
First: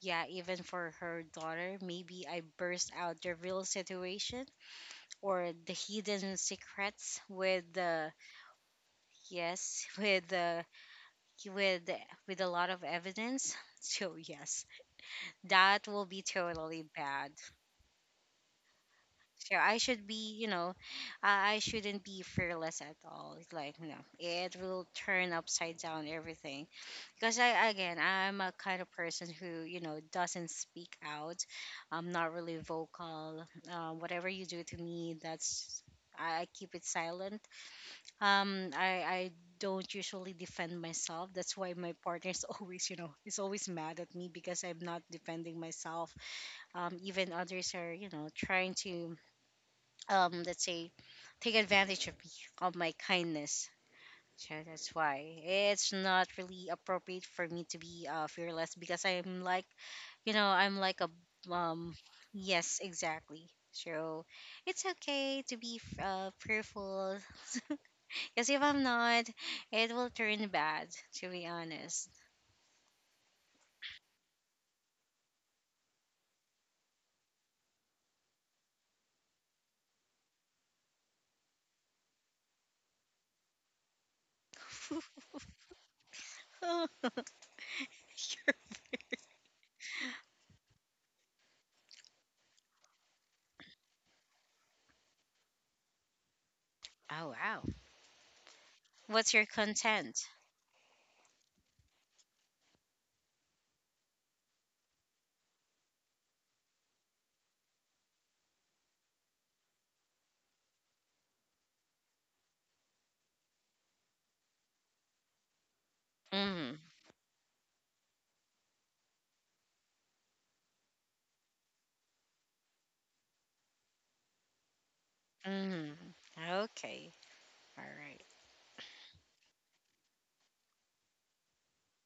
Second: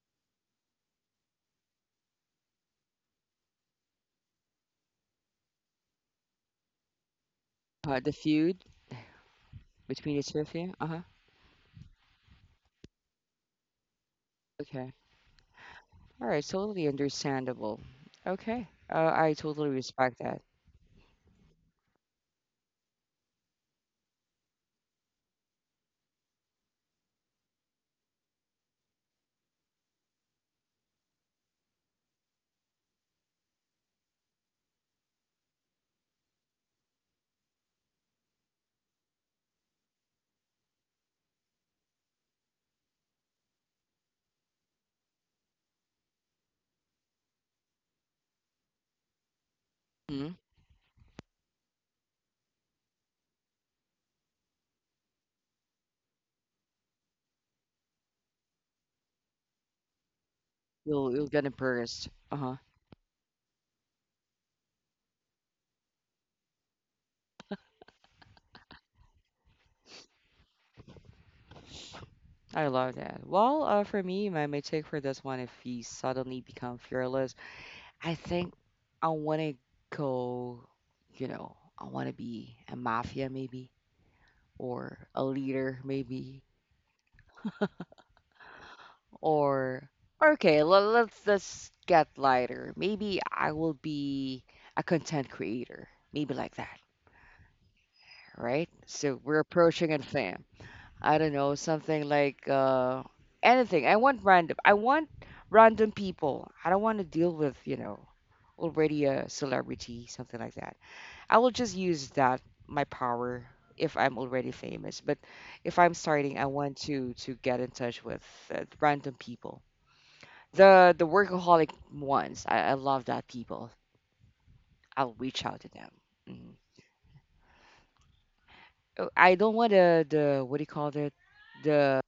S2: yeah, even for her daughter, maybe I burst out the real situation or the hidden secrets
S1: The feud
S2: yes,
S1: between the two of you? Uh-huh.
S2: with, with a lot of evidence. So, yes,
S1: Okay.
S2: that will be
S1: All right.
S2: totally
S1: Totally
S2: bad.
S1: understandable. Okay. I
S2: Sure,
S1: totally
S2: I should
S1: respect
S2: be,
S1: that.
S2: you know, I I shouldn't be fearless at all. It's like, no, it will turn upside down everything. Because again, I'm a kind of person who, you know, doesn't speak out. I'm not really vocal. Whatever you do to me, I keep it silent. I don't usually defend myself. That's why my partner's is always mad at me, because I'm not defending myself. Even others are, trying to,
S1: Hmm.
S2: let's say, take advantage of me, of my kindness. So that's why it's not really appropriate for me to be, fearless, because i'm like a,
S1: You'll get embarrassed. Uh-huh.
S2: yes, exactly. So it's okay to be, fearful. Because if I'm not, it will turn bad, to be honest.
S1: I love that. Well, for me, my take for this one, if he suddenly become fearless, I think I want to go, you know, I want to be a mafia maybe or a leader maybe,
S2: Oh,
S1: or okay, let's get lighter. Maybe I will be a content creator. Maybe like that,
S2: wow.
S1: right? So
S2: What's
S1: we're
S2: your
S1: approaching it
S2: content?
S1: fam. I don't know, something like anything. I want random people. I don't want to deal with, you know, already a celebrity, something like that. I will just use that my power if I'm already famous. But if I'm starting, I
S2: Mm-hmm.
S1: want to get in touch with random people, the workaholic ones. I love that people. I'll reach out to them.
S2: Mm-hmm.
S1: Mhm.
S2: Okay. All right.
S1: Oh, I don't want the what do you call it? The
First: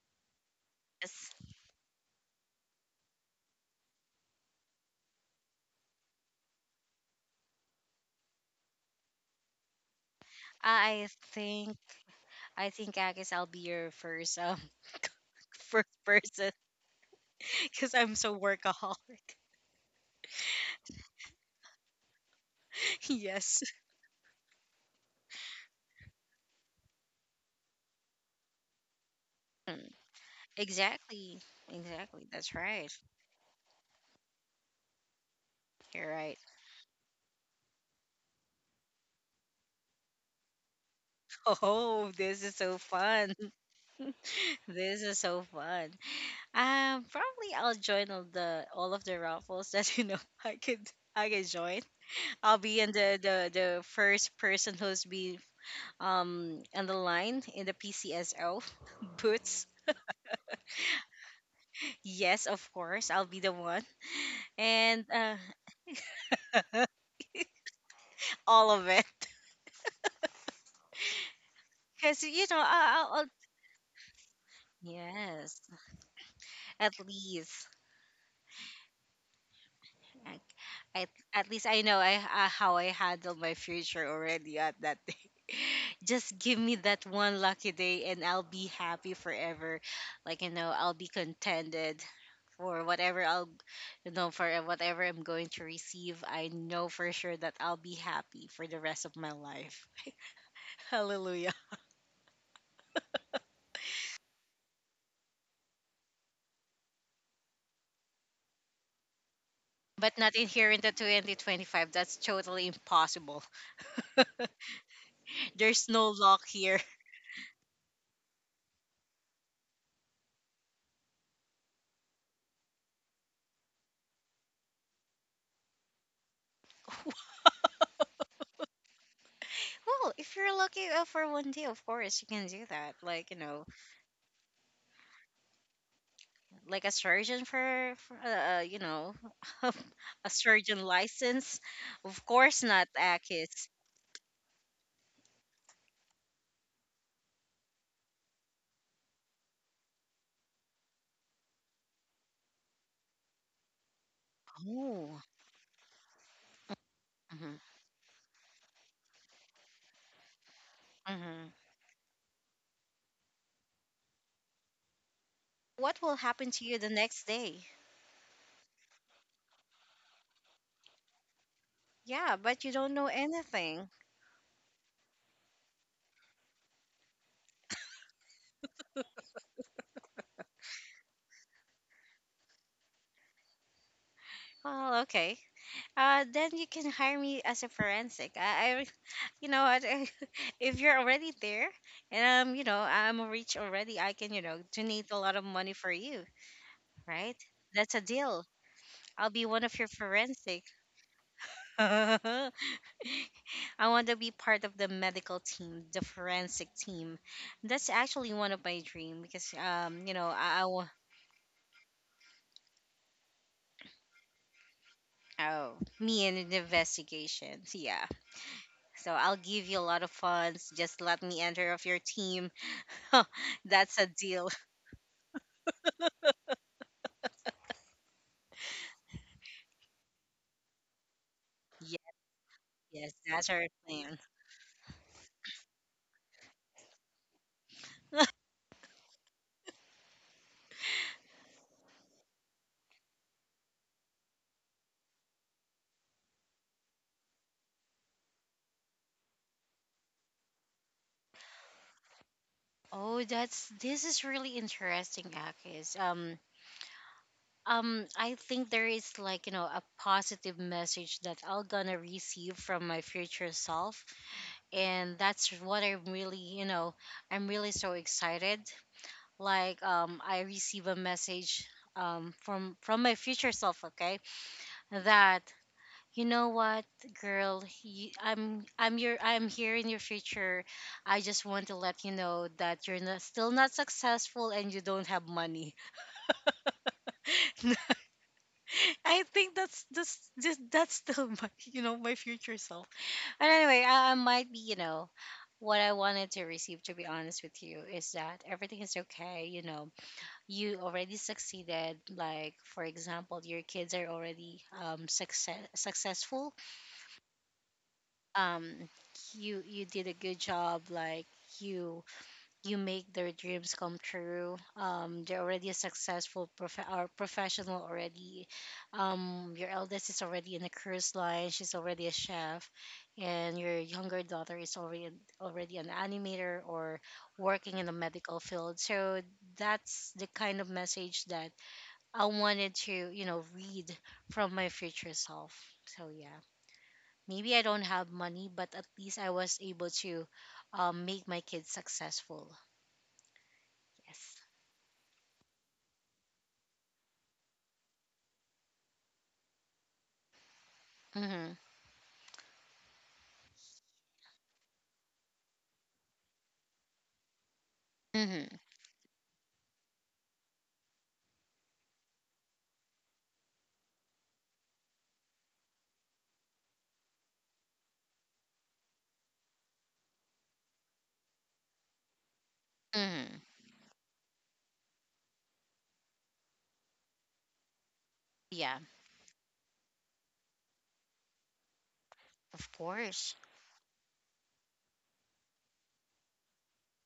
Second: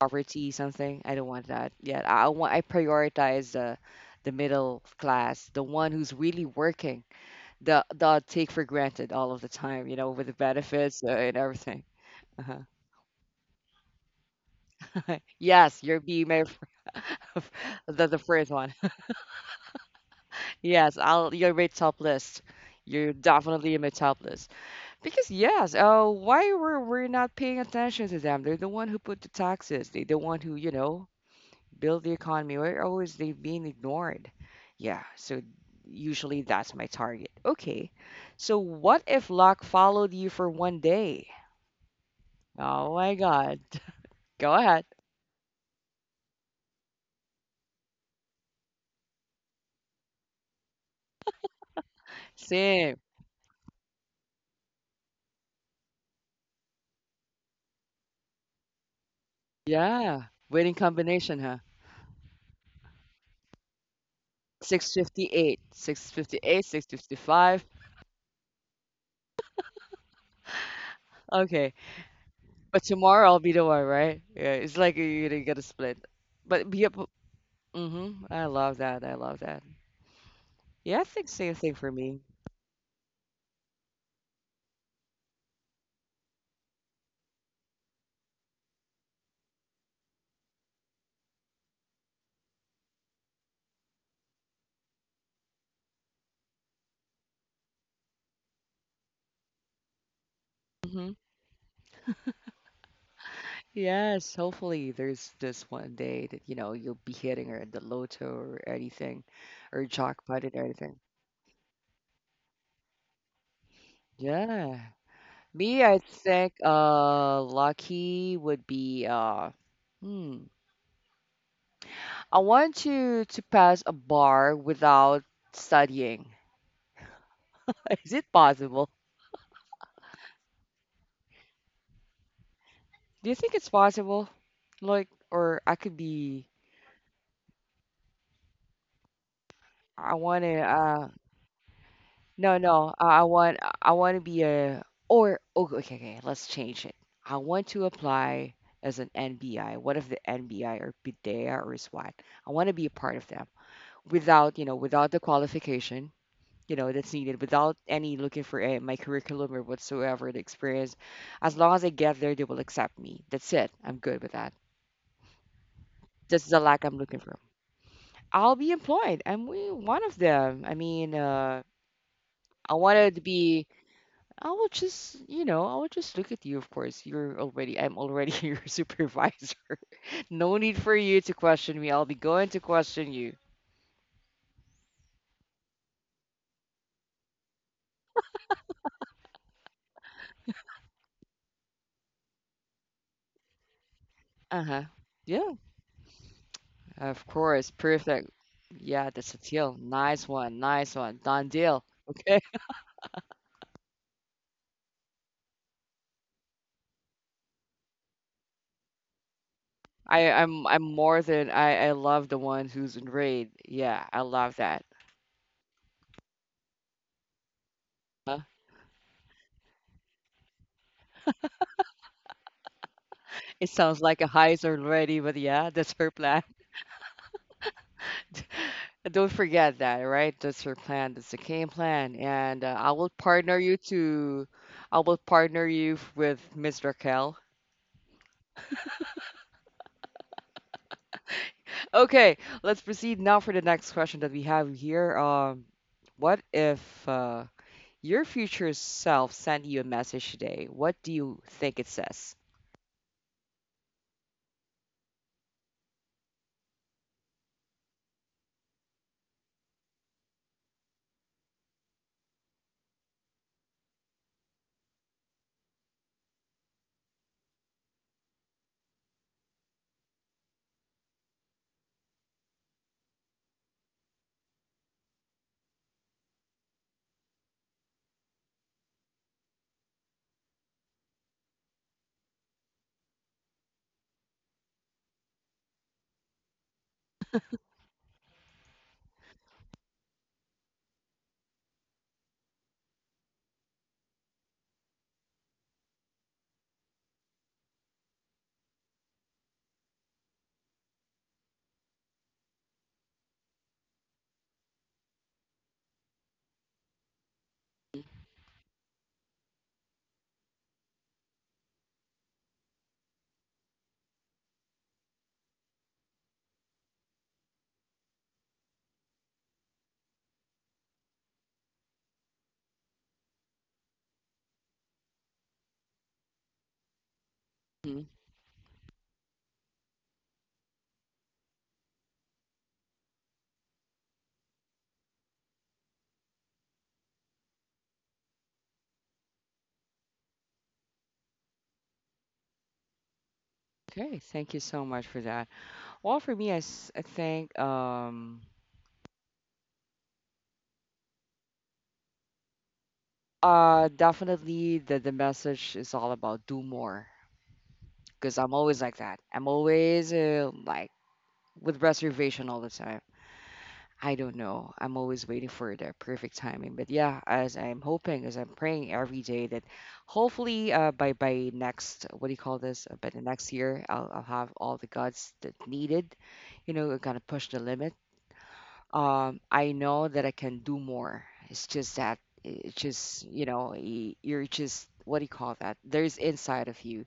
S1: poverty something. I don't
S2: Yes.
S1: want that yet. I want I prioritize the middle class, the one who's really working, the take for granted all of the time, you know, with the benefits
S2: I
S1: and
S2: think
S1: everything. Uh-huh.
S2: I guess I'll be your first
S1: Yes,
S2: first
S1: you're be my
S2: person,
S1: f-
S2: because
S1: the
S2: I'm
S1: the
S2: so
S1: first one.
S2: workaholic.
S1: Yes, I'll you're my top list. You're
S2: Yes.
S1: definitely in my top list. Because yes, why were we not paying attention to them? They're the one who put the taxes.
S2: Mm,
S1: They're the one who, you know,
S2: exactly.
S1: build the
S2: Exactly. That's
S1: economy. Why are
S2: right.
S1: always they being ignored? Yeah, so
S2: You're right.
S1: usually that's my target. Okay, so what if luck followed you for one day?
S2: Oh, this is so
S1: Oh my
S2: fun.
S1: God. Go ahead.
S2: This is so fun. Probably I'll join all of the raffles that I could I could join. I'll be in
S1: Same.
S2: the first person who's be on the line in the PCSO boots.
S1: Yeah. Winning combination, huh?
S2: Yes, of course, I'll be the one. And
S1: 658, 658, 655.
S2: all of it.
S1: Okay.
S2: Because,
S1: But
S2: I- I'll,
S1: tomorrow
S2: I'll,
S1: I'll be the one, right? Yeah, it's like you- you're gonna get a
S2: yes,
S1: split.
S2: at
S1: But
S2: least.
S1: Mhm. I love that. I love that.
S2: Like,
S1: Yeah, I
S2: at,
S1: think
S2: at
S1: same
S2: least
S1: thing
S2: I
S1: for
S2: know
S1: me.
S2: how I handle my future already at that day. Just give me that one lucky day and I'll be happy forever. Like, I'll be contented for whatever for whatever I'm going to receive. I know for sure that I'll be happy for the rest of my life.
S1: Hmm.
S2: Hallelujah.
S1: Yes, hopefully there's this one day that you know you'll be hitting or the lotto or anything, or
S2: But not
S1: jackpot
S2: in
S1: or
S2: here in the
S1: anything.
S2: 2025. That's totally impossible.
S1: Yeah. Me,
S2: There's
S1: I
S2: no luck
S1: think
S2: here.
S1: lucky would be uh hmm. I want to pass a bar without studying. Is it possible?
S2: Well, if you're lucky for one day, of course you can do that.
S1: Do
S2: Like
S1: you
S2: you
S1: think
S2: know,
S1: it's possible? Like, or I could be.
S2: like a surgeon for
S1: I
S2: a
S1: want to.
S2: surgeon license. Of
S1: No,
S2: course not,
S1: no. I want
S2: Akis.
S1: I want to be a or oh, okay, okay. Let's change it. I want to apply as an NBI. What if the NBI or PIDEA or SWAT? I want to be a part of them without, you know, without the
S2: Oh.
S1: qualification, you know, that's needed,
S2: Hmm.
S1: without any looking for a, my curriculum or whatsoever the experience.
S2: Hmm.
S1: As long as I get there, they will accept me. That's it. I'm good with that.
S2: What will
S1: This
S2: happen
S1: is the
S2: to you
S1: lack
S2: the
S1: I'm looking
S2: next
S1: for.
S2: day?
S1: I'll be employed. I'm we- one of them. I mean,
S2: Yeah, but you
S1: I
S2: don't know
S1: wanted to be.
S2: anything.
S1: I will just, you know, I will just look at you. Of course, you're already, I'm already your supervisor. No need for you to question me. I'll be going to question you.
S2: Well, okay. Then you can hire me as a forensic. I you know what? If you're already there, and I'm rich already. I can,
S1: Uh huh.
S2: donate a lot of
S1: Yeah,
S2: money for you,
S1: of
S2: right?
S1: course.
S2: That's a
S1: Perfect.
S2: deal.
S1: Yeah,
S2: I'll
S1: that's a
S2: be one
S1: deal.
S2: of your
S1: Nice one.
S2: forensic.
S1: Nice one. Done deal. Okay.
S2: I want to be part of the medical team, the forensic team. That's actually one of my dream because,
S1: I, I'm, I'm more than, I love the one who's in raid. Yeah, I love that.
S2: oh, me and an investigation. Yeah.
S1: Huh?
S2: So I'll give you a lot of funds. Just let me enter of your team.
S1: It
S2: That's
S1: sounds
S2: a
S1: like a
S2: deal.
S1: heist already, but yeah, that's her plan. Don't forget that, right? That's your plan. That's the game
S2: Yes,
S1: plan. And I will
S2: yes, that's
S1: partner
S2: our
S1: you
S2: plan.
S1: to, I will partner you f- with Ms. Raquel. Okay, let's proceed now for the next question that we have here. What if uh, your future self sent you a message today? What do you think it says?
S2: Oh, that's this is really interesting, Akis. I think there is like a positive message that I'll gonna receive from my future self, and that's what I'm really so excited. Like I receive a message from my future self, okay, that. You know what, girl? I'm here in your future. I just want to let you know that you're not, still not successful and you don't have money. I think that's still my you know my future self. But anyway, I might be what I wanted to receive. To be honest with you, is that everything is okay. You already succeeded. Like for example, your kids are already successful. um you did a good job, like you you make their dreams come true. They're already a successful prof- or professional already. Your eldest is already in a cruise line. She's already a chef, and your younger daughter is already an animator, or working in the
S1: Mhm.
S2: medical field, so that's the kind of message that I wanted to read from my future self. So yeah, maybe I don't have money, but at least I was able to make my kids successful.
S1: Okay,
S2: Yes.
S1: thank you so much for that. Well, for me, I, s- I think
S2: Mm-hmm.
S1: definitely the message is all about do more, because I'm
S2: Mm-hmm.
S1: always like that. I'm always like with reservation all the time. I don't know. I'm always waiting for the perfect timing. But yeah, as I'm hoping, as I'm praying every day that hopefully by next what do you call this? By the
S2: Mm-hmm.
S1: next year, I'll have all the guts that needed. You know, kind of push the limit.
S2: Yeah,
S1: I know that I can do more. It's just that
S2: of
S1: it's just,
S2: course.
S1: you know, y- you're just what do you call that? There's inside of you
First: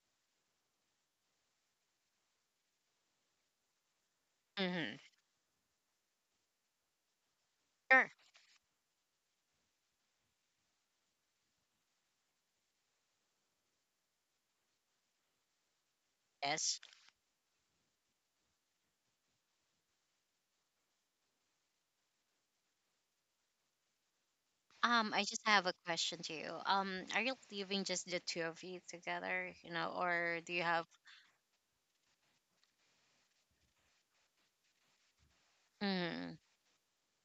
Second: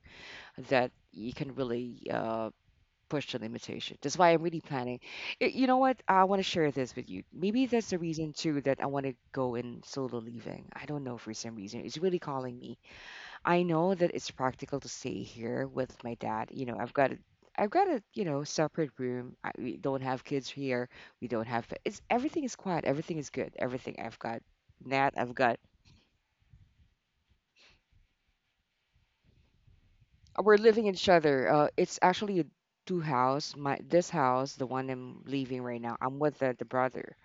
S1: that you can really push the limitation. That's why I'm really planning.
S2: Mm-hmm.
S1: Y- You know what? I want to share this with you. Maybe that's the
S2: Sure.
S1: reason too that I want to go in solo leaving. I don't know for some reason. It's really calling me. I know that it's practical to stay here with my dad. You know,
S2: Yes.
S1: I've got a I've got a, you know, separate room. We don't have kids here. We don't have it's everything is quiet. Everything is good. Everything I've got. Nat,
S2: I
S1: I've
S2: just
S1: got.
S2: have a question to you. Are you living just the two of you together, or do
S1: We're
S2: you
S1: living
S2: have?
S1: in each other. It's actually a two house. My this house, the one I'm leaving right now. I'm
S2: Mm-hmm.
S1: with the brother.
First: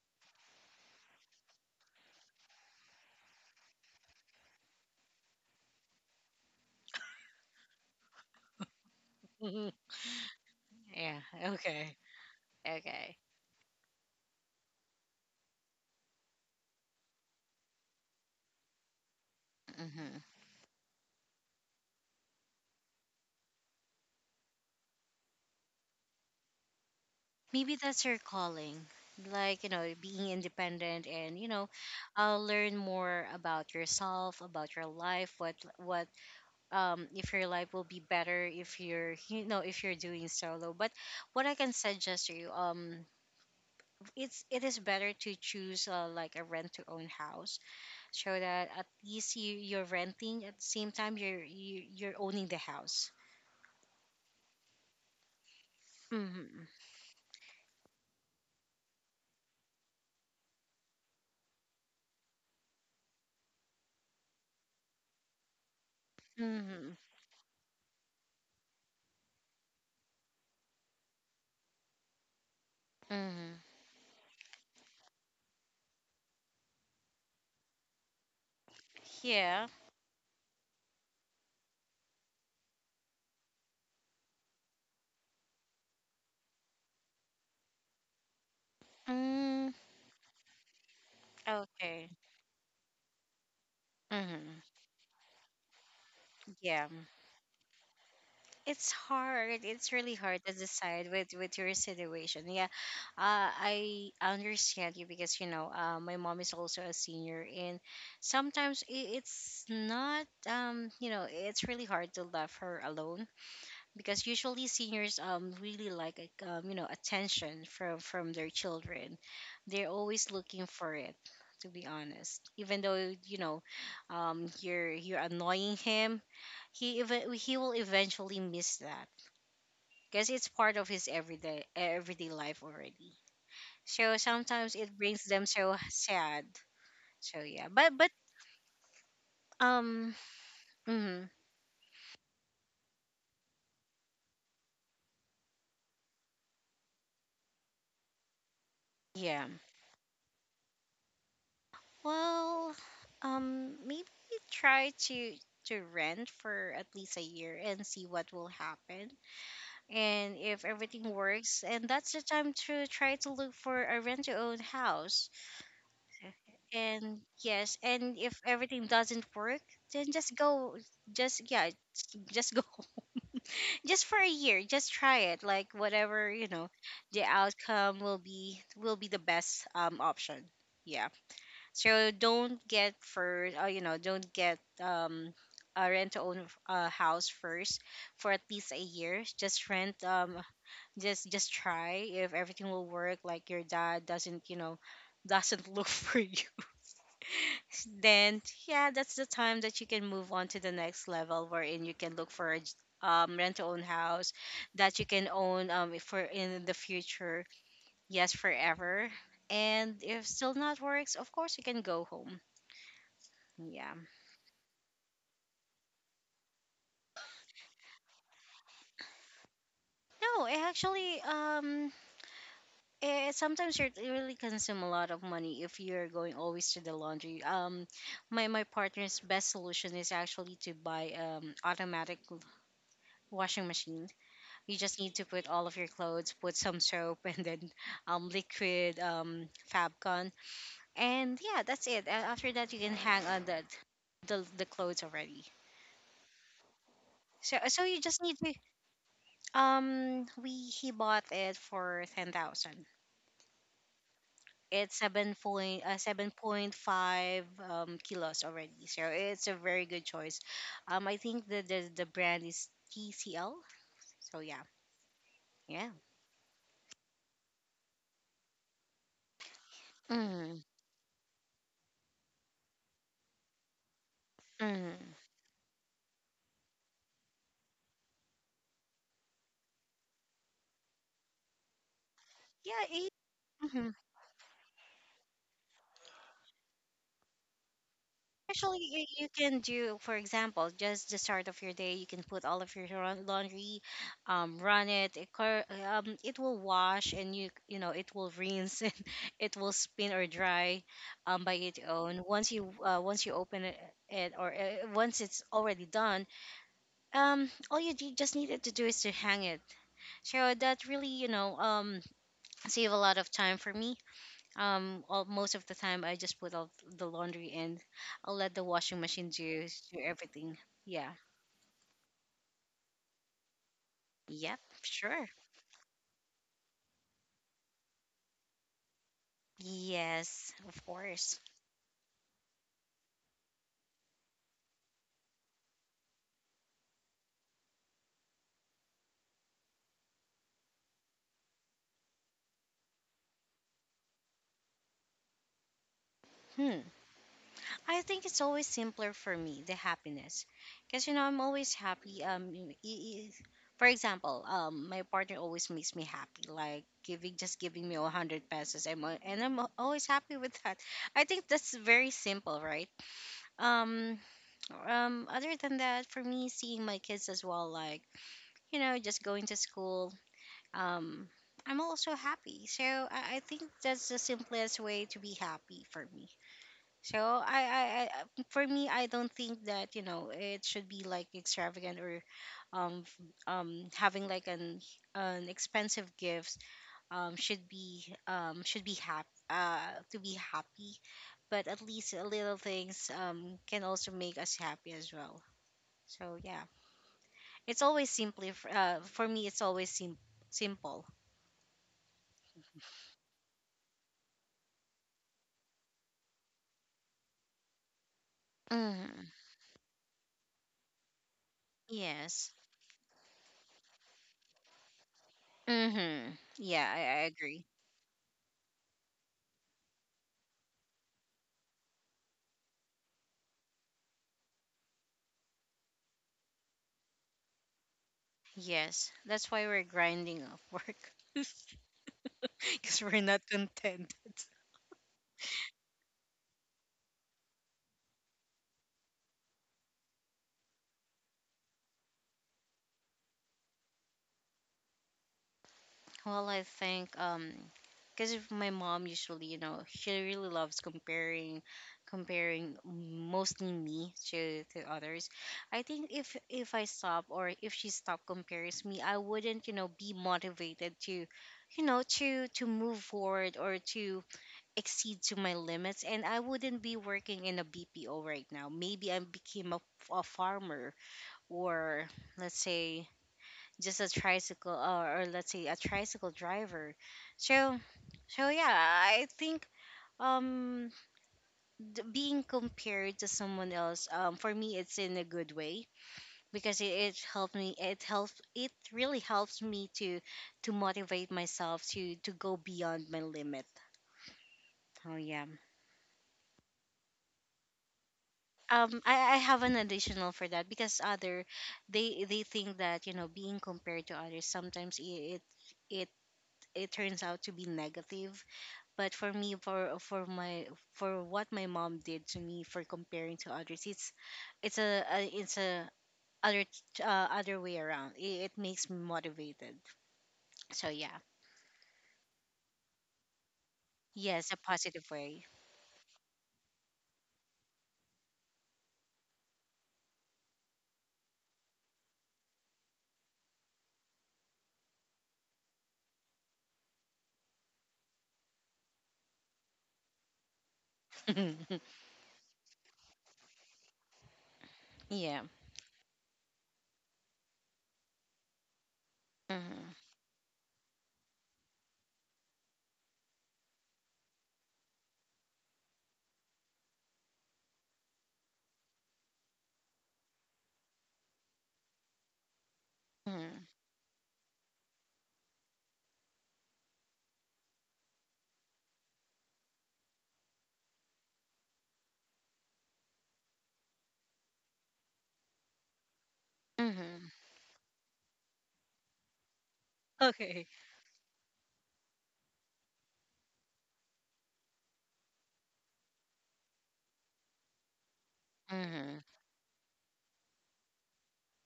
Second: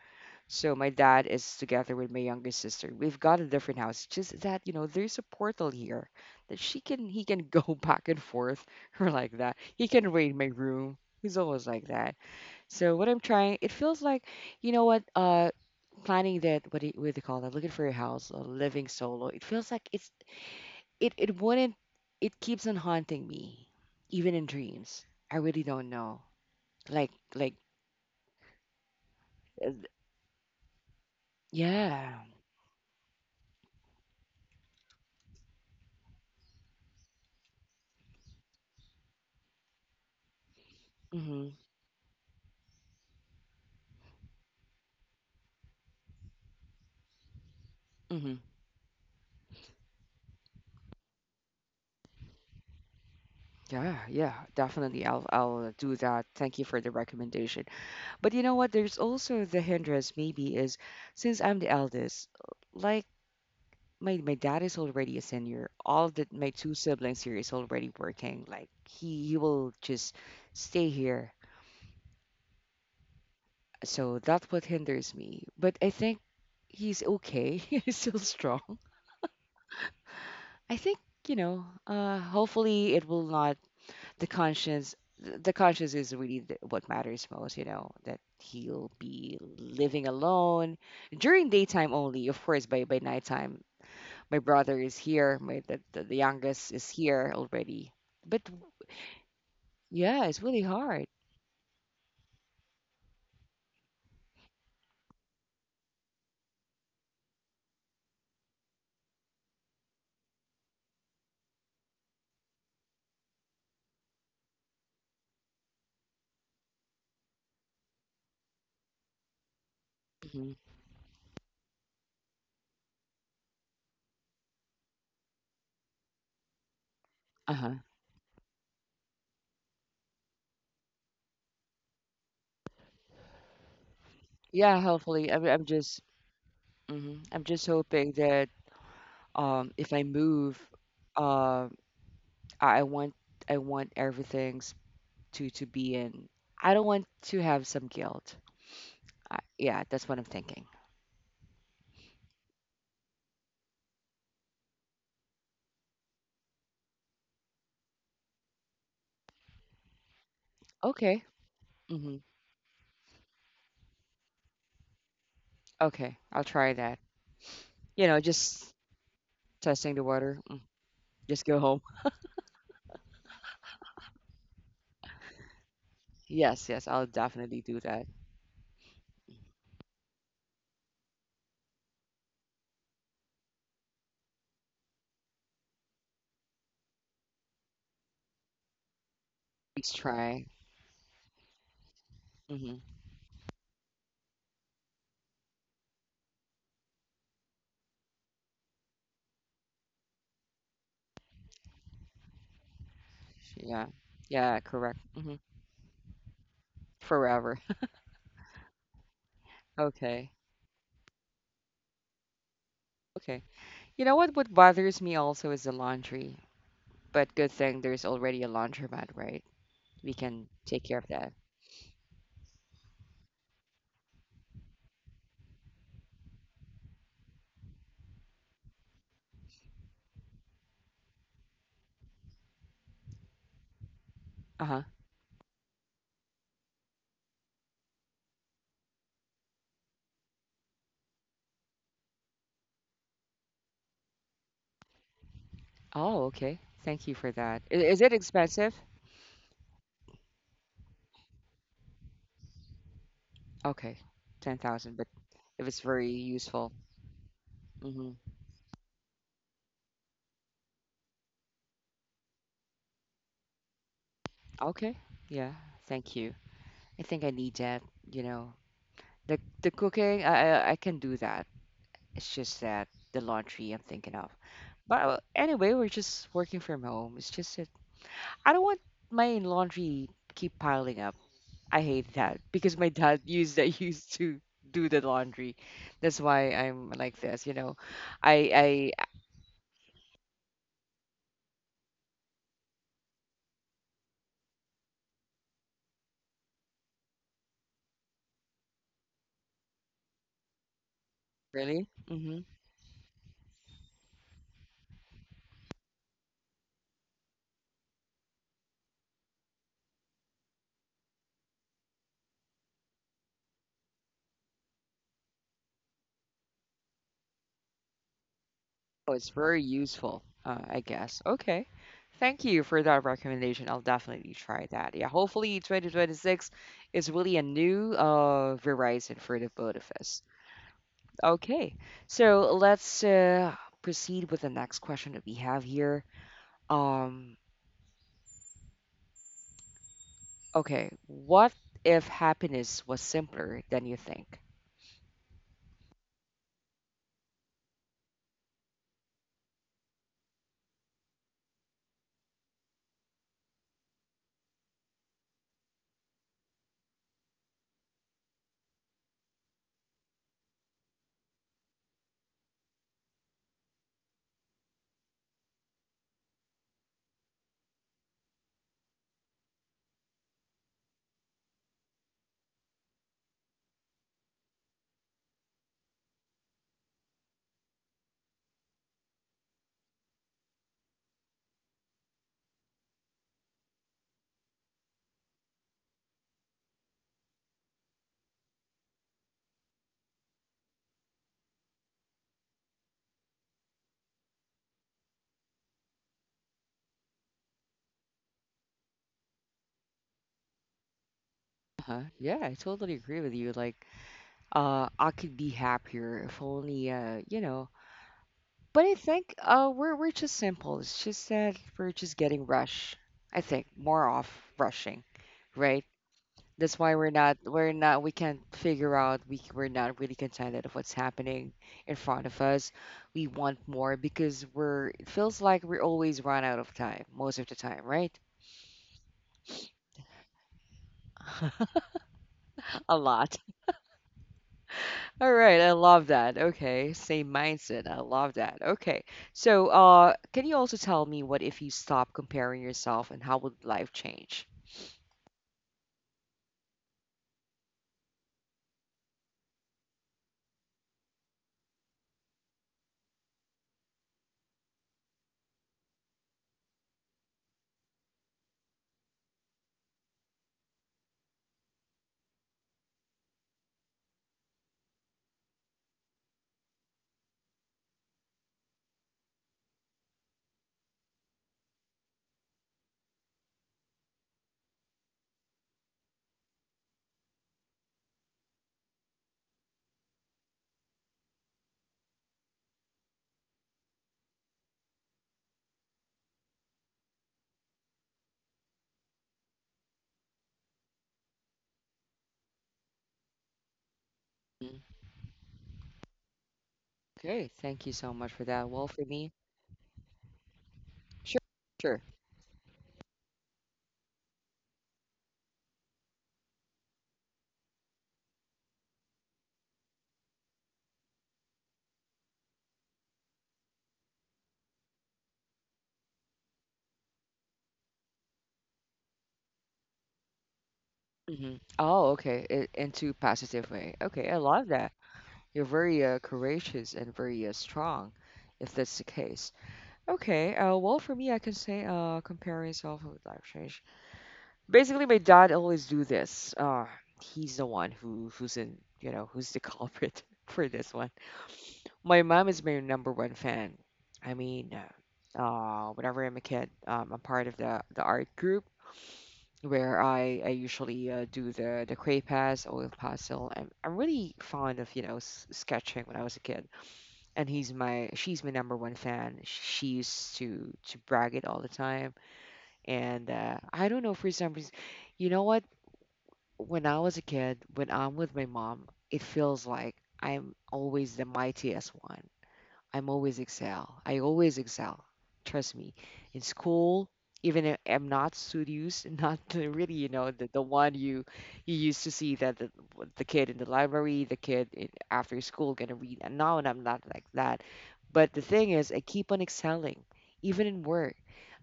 S1: So my dad is together with my younger sister. We've got a different house. Just that, you know, there's a portal here that she can he can go back and forth or like that. He can raid my room.
S2: Yeah.
S1: He's always like
S2: Okay.
S1: that. So what
S2: Okay.
S1: I'm trying, it feels like, you know what, planning that what do you call that? Looking for a house, or living solo. It feels like it's
S2: Mm-hmm.
S1: it it wouldn't it keeps on haunting me even in dreams. I really don't know. Like
S2: Maybe that's your calling, like
S1: uh,
S2: being independent, and
S1: yeah.
S2: learn more about yourself, about your life. What if your life will be better if you're you know if you're doing solo, but what I can suggest to you, it is better to choose like a rent to own house, so
S1: Mhm.
S2: that at least you're renting, at the same time you're you're owning the house.
S1: Yeah, yeah, definitely. I'll do that. Thank you
S2: Mm-hmm.
S1: for the recommendation. But you know what? There's also the hindrance maybe is since I'm the eldest, like my dad is already a senior. All the my two
S2: Mm-hmm.
S1: siblings here is already working. Like he will just stay here.
S2: Mm-hmm.
S1: So that's what hinders me. But I think he's okay. He's still strong.
S2: Yeah.
S1: I think, you know, hopefully it will not the conscience the conscience is really th- what matters most, you know, that he'll be
S2: Mm,
S1: living alone during daytime
S2: okay.
S1: only, of course. By nighttime my
S2: Mm-hmm.
S1: brother is here my the youngest
S2: Yeah,
S1: is
S2: mm.
S1: here already but
S2: It's hard. It's really
S1: yeah
S2: hard
S1: it's
S2: to
S1: really hard.
S2: decide with your situation. Yeah, I understand you, because my mom is also a senior, and sometimes it's not, it's really hard to love her alone, because usually seniors really like attention from their children. They're always
S1: Mhm.
S2: looking for it, to be honest. Even though you're annoying him, he even he will
S1: Uh-huh.
S2: eventually miss that, because it's part of his everyday life already. So sometimes
S1: Yeah,
S2: it brings
S1: hopefully
S2: them
S1: I'm
S2: so
S1: just
S2: sad.
S1: mhm.
S2: So
S1: I'm just
S2: yeah, but
S1: hoping that if I
S2: um
S1: move
S2: mhm,
S1: um I want I want everything's to be in I don't want to have some guilt. I
S2: yeah.
S1: yeah, that's what I'm thinking.
S2: Well, maybe try to rent for at least a year and see what will happen. And if everything
S1: Okay.
S2: works, and that's
S1: Hmm.
S2: the time to try to look for a rent-to-own house.
S1: Okay. I'll try that.
S2: And yes,
S1: You
S2: and
S1: know,
S2: if
S1: just
S2: everything doesn't work,
S1: testing the
S2: then just
S1: water. Mm.
S2: go, just
S1: Just go
S2: yeah,
S1: home.
S2: s- just go, just for a year, just try it. Like whatever
S1: Yes, yes, I'll
S2: the
S1: definitely do
S2: outcome
S1: that.
S2: will be the best option. Yeah. So don't get for you know, don't get a rent to own house first, for at least a year. Just
S1: Please
S2: rent,
S1: try.
S2: just try if everything
S1: Hmm.
S2: will work, like your dad doesn't look for you. Then yeah, that's the time that you can move on to the next level, wherein you can look for a rent to own
S1: Yeah.
S2: house
S1: Yeah,
S2: that
S1: correct.
S2: you can
S1: Hmm.
S2: own for in the future.
S1: Forever.
S2: Yes, forever. And if
S1: Okay.
S2: still not works, of course you can go home.
S1: Okay.
S2: Yeah.
S1: You know what? What bothers me also is the laundry. But good thing there's already a laundromat, right? We
S2: No,
S1: can
S2: it
S1: take care of
S2: actually,
S1: that.
S2: sometimes you really consume a lot of money if you're going always to the laundry. My partner's best solution is actually to buy automatic washing machine. You
S1: Uh-huh.
S2: just need to put all of your clothes, put some soap, and then liquid Fabcon, and yeah, that's it. After that, you can hang on the clothes already.
S1: Oh, okay. Thank you for
S2: So
S1: that. I-
S2: so you
S1: Is it
S2: just need to
S1: expensive?
S2: we he bought it for 10,000.
S1: Okay.
S2: It's
S1: 10,000, but if it's very
S2: seven
S1: useful.
S2: point five
S1: Hmm.
S2: kilos already. So it's a very good choice. I think the brand is TCL. So yeah,
S1: Okay. Yeah.
S2: yeah.
S1: Thank you. I think I need that, you know. The cooking,
S2: Mm-hmm.
S1: I can do that. It's just that the laundry I'm thinking of. But
S2: Mm-hmm.
S1: anyway, we're just working from home. It's just that I don't want my laundry keep piling up. I hate that because
S2: Yeah.
S1: my dad used that
S2: Mhm.
S1: used to do the laundry. That's why I'm like this, you know. I
S2: Actually, you can do, for example, just the start of your day, you can put all of your laundry, run it, it will wash, and it will rinse, and it will spin or dry, by its
S1: really?
S2: own.
S1: Mm-hmm.
S2: Once you open it, it or once it's already done, all just needed to do is to hang it. So that really, save a lot of time for me. Most of the time, I just put all the laundry in. I'll let the washing
S1: Oh,
S2: machine
S1: it's very
S2: do
S1: useful,
S2: everything.
S1: I
S2: Yeah.
S1: guess. Okay. Thank you for that recommendation. I'll definitely
S2: Yep.
S1: try that. Yeah,
S2: Sure.
S1: hopefully 2026 is really a new horizon for the both of us.
S2: Yes, of course.
S1: Okay, so let's proceed with the next question that we have here. Um, okay, what if happiness was simpler than you think?
S2: Hmm. I think it's always simpler for me, the happiness. Because, I'm always happy. For example, my partner always makes me happy, like giving just giving me a 100 pesos. And I'm always happy with that. I think that's very simple, right? Um, Other than that, for me, seeing my kids as well, like just going to school, um I'm also happy, so I think that's the simplest way to be happy for me. So I for me, I don't think that it should be like extravagant, or um f- having like an expensive gift, should be happy, to be happy, but at least, little things can also make us happy as well, so yeah, it's always simply for me. It's always simple.
S1: Uh-huh. Yeah, I totally agree with you. Like, I could be happier if only, you know, but I
S2: Hmm.
S1: think we're just simple. It's just that we're just getting
S2: Yes.
S1: rushed. I think more off rushing, right?
S2: Mm-hmm.
S1: That's
S2: Yeah,
S1: why
S2: I,
S1: we're
S2: I
S1: not
S2: agree.
S1: we're not we can't figure out we're not really contented of what's happening in front of us. We want more because we're it feels like we always run out of time most of the time, right?
S2: Yes, that's why we're grinding off work
S1: A
S2: because we're
S1: lot.
S2: not content.
S1: All right, I love that. Okay, same mindset. I love that. Okay, so can you also tell me what if you stop comparing yourself and how would life change?
S2: Well, I think, because if my mom usually, she really loves comparing mostly me to others. I think if I stop, or if she stop compares me, I wouldn't, be motivated to to move forward, or to exceed to my limits, and I wouldn't be working in a BPO right now. Maybe I became a farmer, or let's say just a tricycle, or let's say a tricycle driver, so. So yeah, I think, um being compared to someone else, for me, it's in a good way, because it helped me it helps it really helps me to motivate myself to go beyond my limit.
S1: Mm.
S2: Oh yeah.
S1: Okay, thank you so much for that. Well, for me,
S2: I have an additional for that, because
S1: sure,
S2: other,
S1: sure.
S2: they think that being compared to others, sometimes it, it turns out to be negative. But for me, for what my mom did to me for comparing to others, it's a it's a other other way around. It makes me motivated. So yeah,
S1: Hmm. Oh, okay, I- into positive way. Okay, I
S2: yes, a
S1: love that.
S2: positive way.
S1: You're very courageous and very strong, if that's the case. Okay, well, for me, I can say comparing self with life change. Basically, my dad always do this. He's the one who who's in, you know, who's the culprit for this one. My mom is my number one fan. I mean,
S2: Yeah.
S1: whenever I'm a kid, I'm part of the art group
S2: Mhm.
S1: where I usually do the cray pass, oil pastel. I'm really fond of, you know, s- sketching when I was a kid, and he's my she's my number one fan. She used to brag it all the time, and
S2: Mhm.
S1: I don't know for some reason, you know what? When I was a kid, when I'm with my mom, it feels like I'm always the mightiest one. I'm always excel. I always excel. Trust me. In school,
S2: Mhm.
S1: even if I'm not studious, not the- really, you know, the
S2: Okay.
S1: one you you used to see that the kid in the library, the kid in, after school gonna read. And now and I'm not like that. But the thing is, I
S2: Mhm.
S1: keep on excelling, even in work.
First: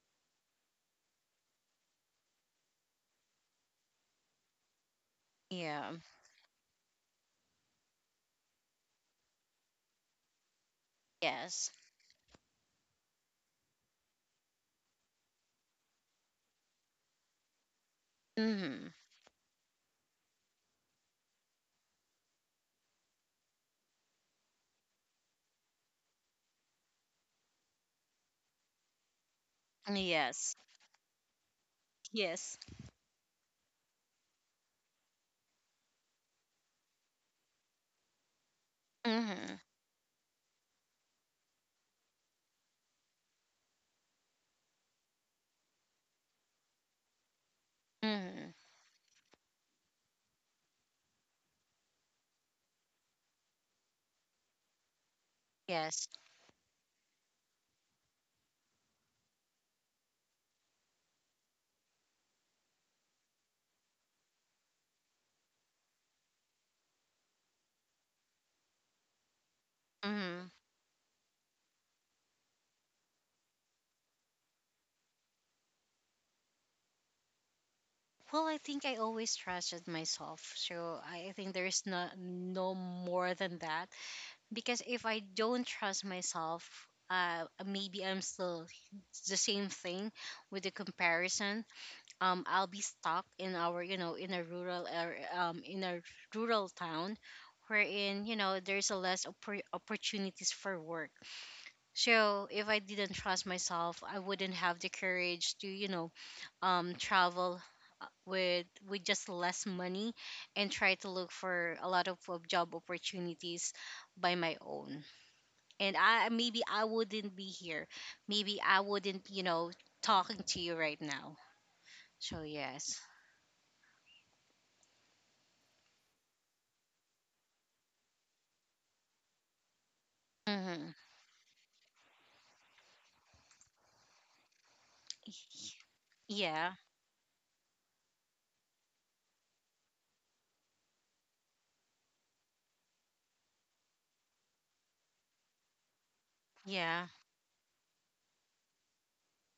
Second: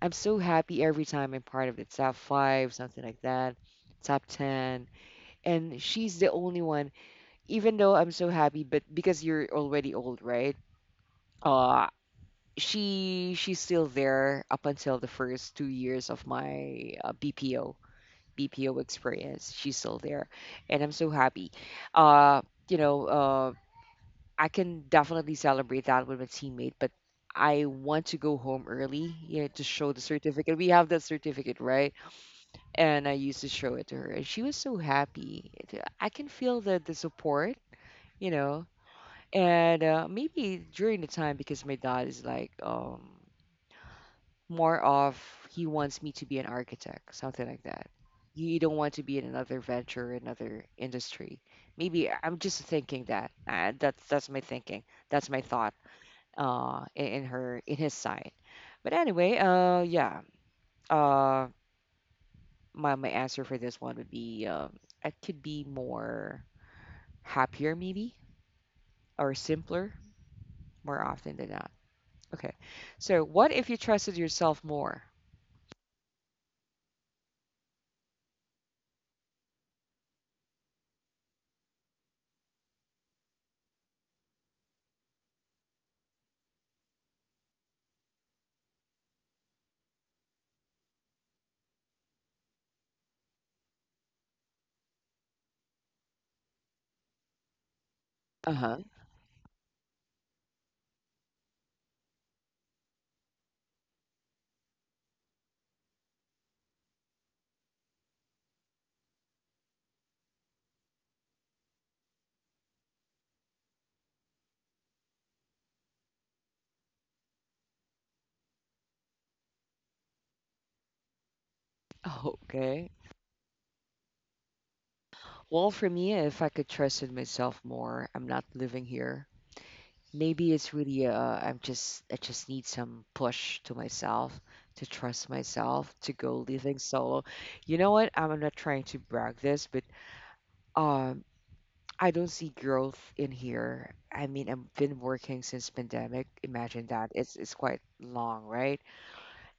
S1: I'm so happy every time I'm part of the top five, something like that, top ten. And
S2: Yeah.
S1: she's the only one, even though I'm so happy, but because you're already old, right?
S2: Yes.
S1: uh, she's still there up until the first 2 years of my BPO BPO
S2: Mhm.
S1: experience. She's still there, and I'm so happy. Uh, you know, uh, I can definitely celebrate that with my teammate, but I want to go home early, to show the
S2: Yes.
S1: certificate. We have that certificate, right?
S2: Yes.
S1: And I used to show it to her, and she was so happy. It- I can feel the support, you know.
S2: Mhm.
S1: And maybe during the time because my dad is like more of, he wants me to be an architect, something like that.
S2: Mhm.
S1: You don't want to be in another venture, another industry. Maybe I- am just thinking that. That's my thinking. That's my thought.
S2: Yes.
S1: In her in his side. But anyway, yeah. Uh, my answer for this one would be I could be more happier maybe, or simpler,
S2: Mhm.
S1: more often than not. Okay. So what if you trusted yourself more?
S2: Well, I think I always trusted myself. So I think there's no more than that. Because if I don't trust myself, maybe I'm still the same thing with the comparison. I'll be stuck in in a rural area, in a rural town wherein,
S1: Uh huh.
S2: there's a less opportunities for work. So if I didn't trust myself, I wouldn't have the courage to, travel with just less money, and try to look for a lot of job opportunities by my own. And I maybe I wouldn't be here. Maybe I wouldn't, talking to you right now. So
S1: Okay.
S2: yes.
S1: Well, for me, if I could trust in myself more, I'm not living here. Maybe it's
S2: Hmm.
S1: really I just need some push to myself to trust myself to go
S2: Yeah.
S1: living solo. You know what? I'm not trying to brag this, but um, I don't see growth in here. I mean, I've been working since pandemic. Imagine
S2: Yeah.
S1: that. It's quite long, right?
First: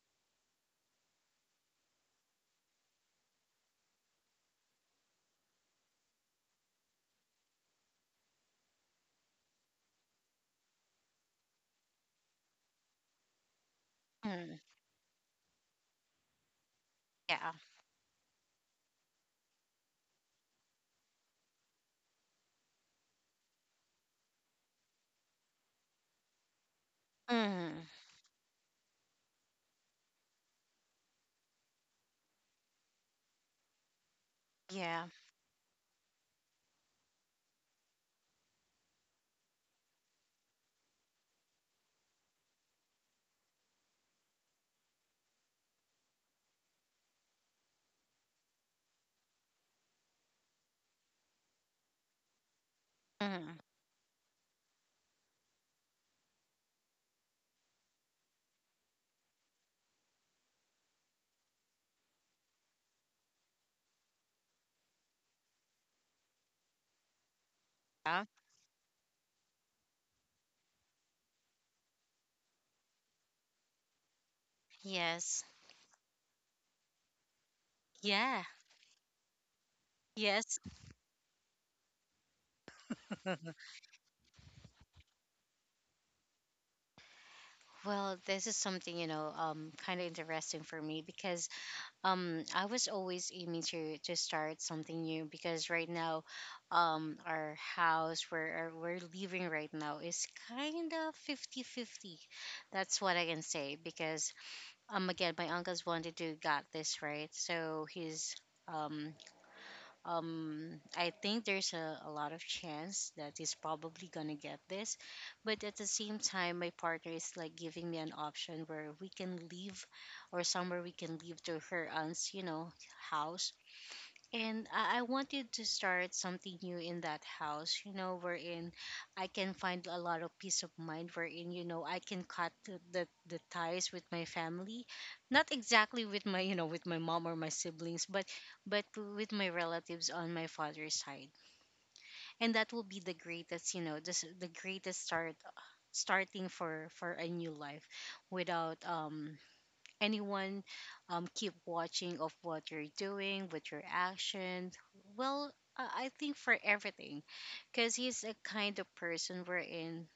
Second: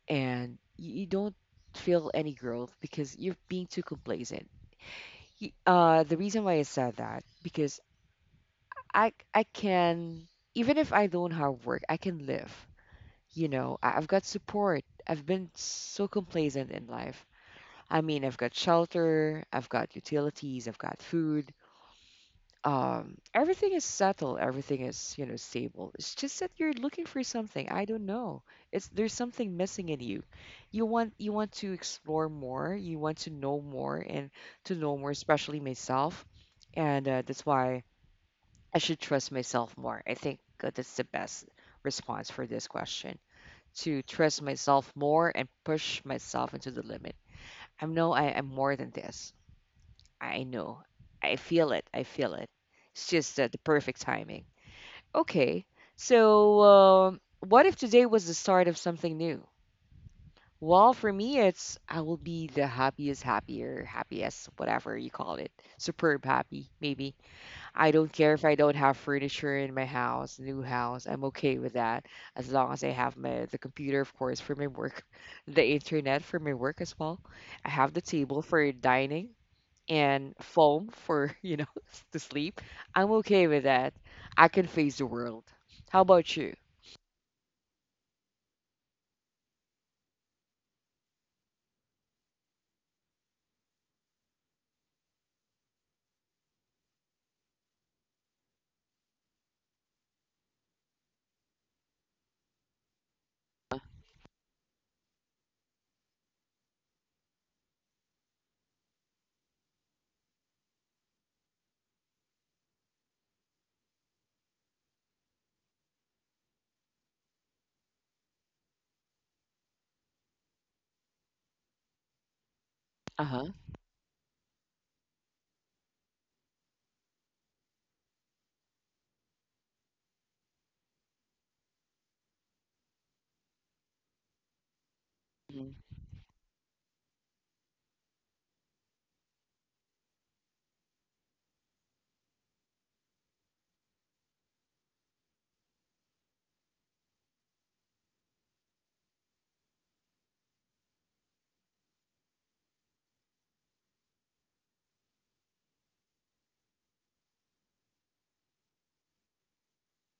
S1: And you don't feel any growth because you're being too complacent. The reason why I said that because I can, even if I don't have work, I can live. You know, I've got
S2: Mm,
S1: support. I've been so complacent in life.
S2: yeah.
S1: I mean, I've got shelter, I've got utilities, I've got food. Everything is settled, everything is, you know, stable. It's just that you're looking for something.
S2: Mm,
S1: I don't know. It's there's something missing in you. You want to explore more, you want to know more, and to know
S2: yeah.
S1: more, especially myself. And that's why I should trust myself more. I think that's the best response for this question, to trust myself more and push myself into the limit. I know I am more than this. I know. I feel it. I feel it. It's just the
S2: Mm,
S1: perfect timing. Okay. So, what if today was the start of something new? Well, for me, it's I will be the happiest, happier, happiest, whatever you call it. Superb happy, maybe. I don't
S2: yeah.
S1: care if I don't have furniture in my house, new house. I'm okay with that as long as I have my, the computer, of course, for my work,
S2: Yes.
S1: the internet for my work as well. I have the table
S2: Yeah.
S1: for dining, and
S2: Yes.
S1: foam for, you know, to sleep. I'm okay with that. I can face the world. How about you?
S2: Well, this is something, kind of interesting for me, because I was always aiming to start something new. Because right now, our house where we're living right now is kind of fifty fifty. That's what I can say. Because again, my uncle's wanted to got this, right? So he's um I think there's a lot of chance that he's probably gonna get this. But at the same time, my partner is like giving me an option where we can leave, or somewhere we can leave to her aunt's,
S1: Uh-huh.
S2: house. And I wanted to start something new in that house, you know, wherein I can find a lot of peace of mind, wherein, I can cut the ties with my family. Not
S1: Mm-hmm.
S2: exactly with my mom or my siblings, but with my relatives on my father's side. And that will be the greatest, you know, this the greatest starting for a new life without anyone keep watching of what you're doing, with your actions. Well, I I think, for everything, because he's a kind of person we're in.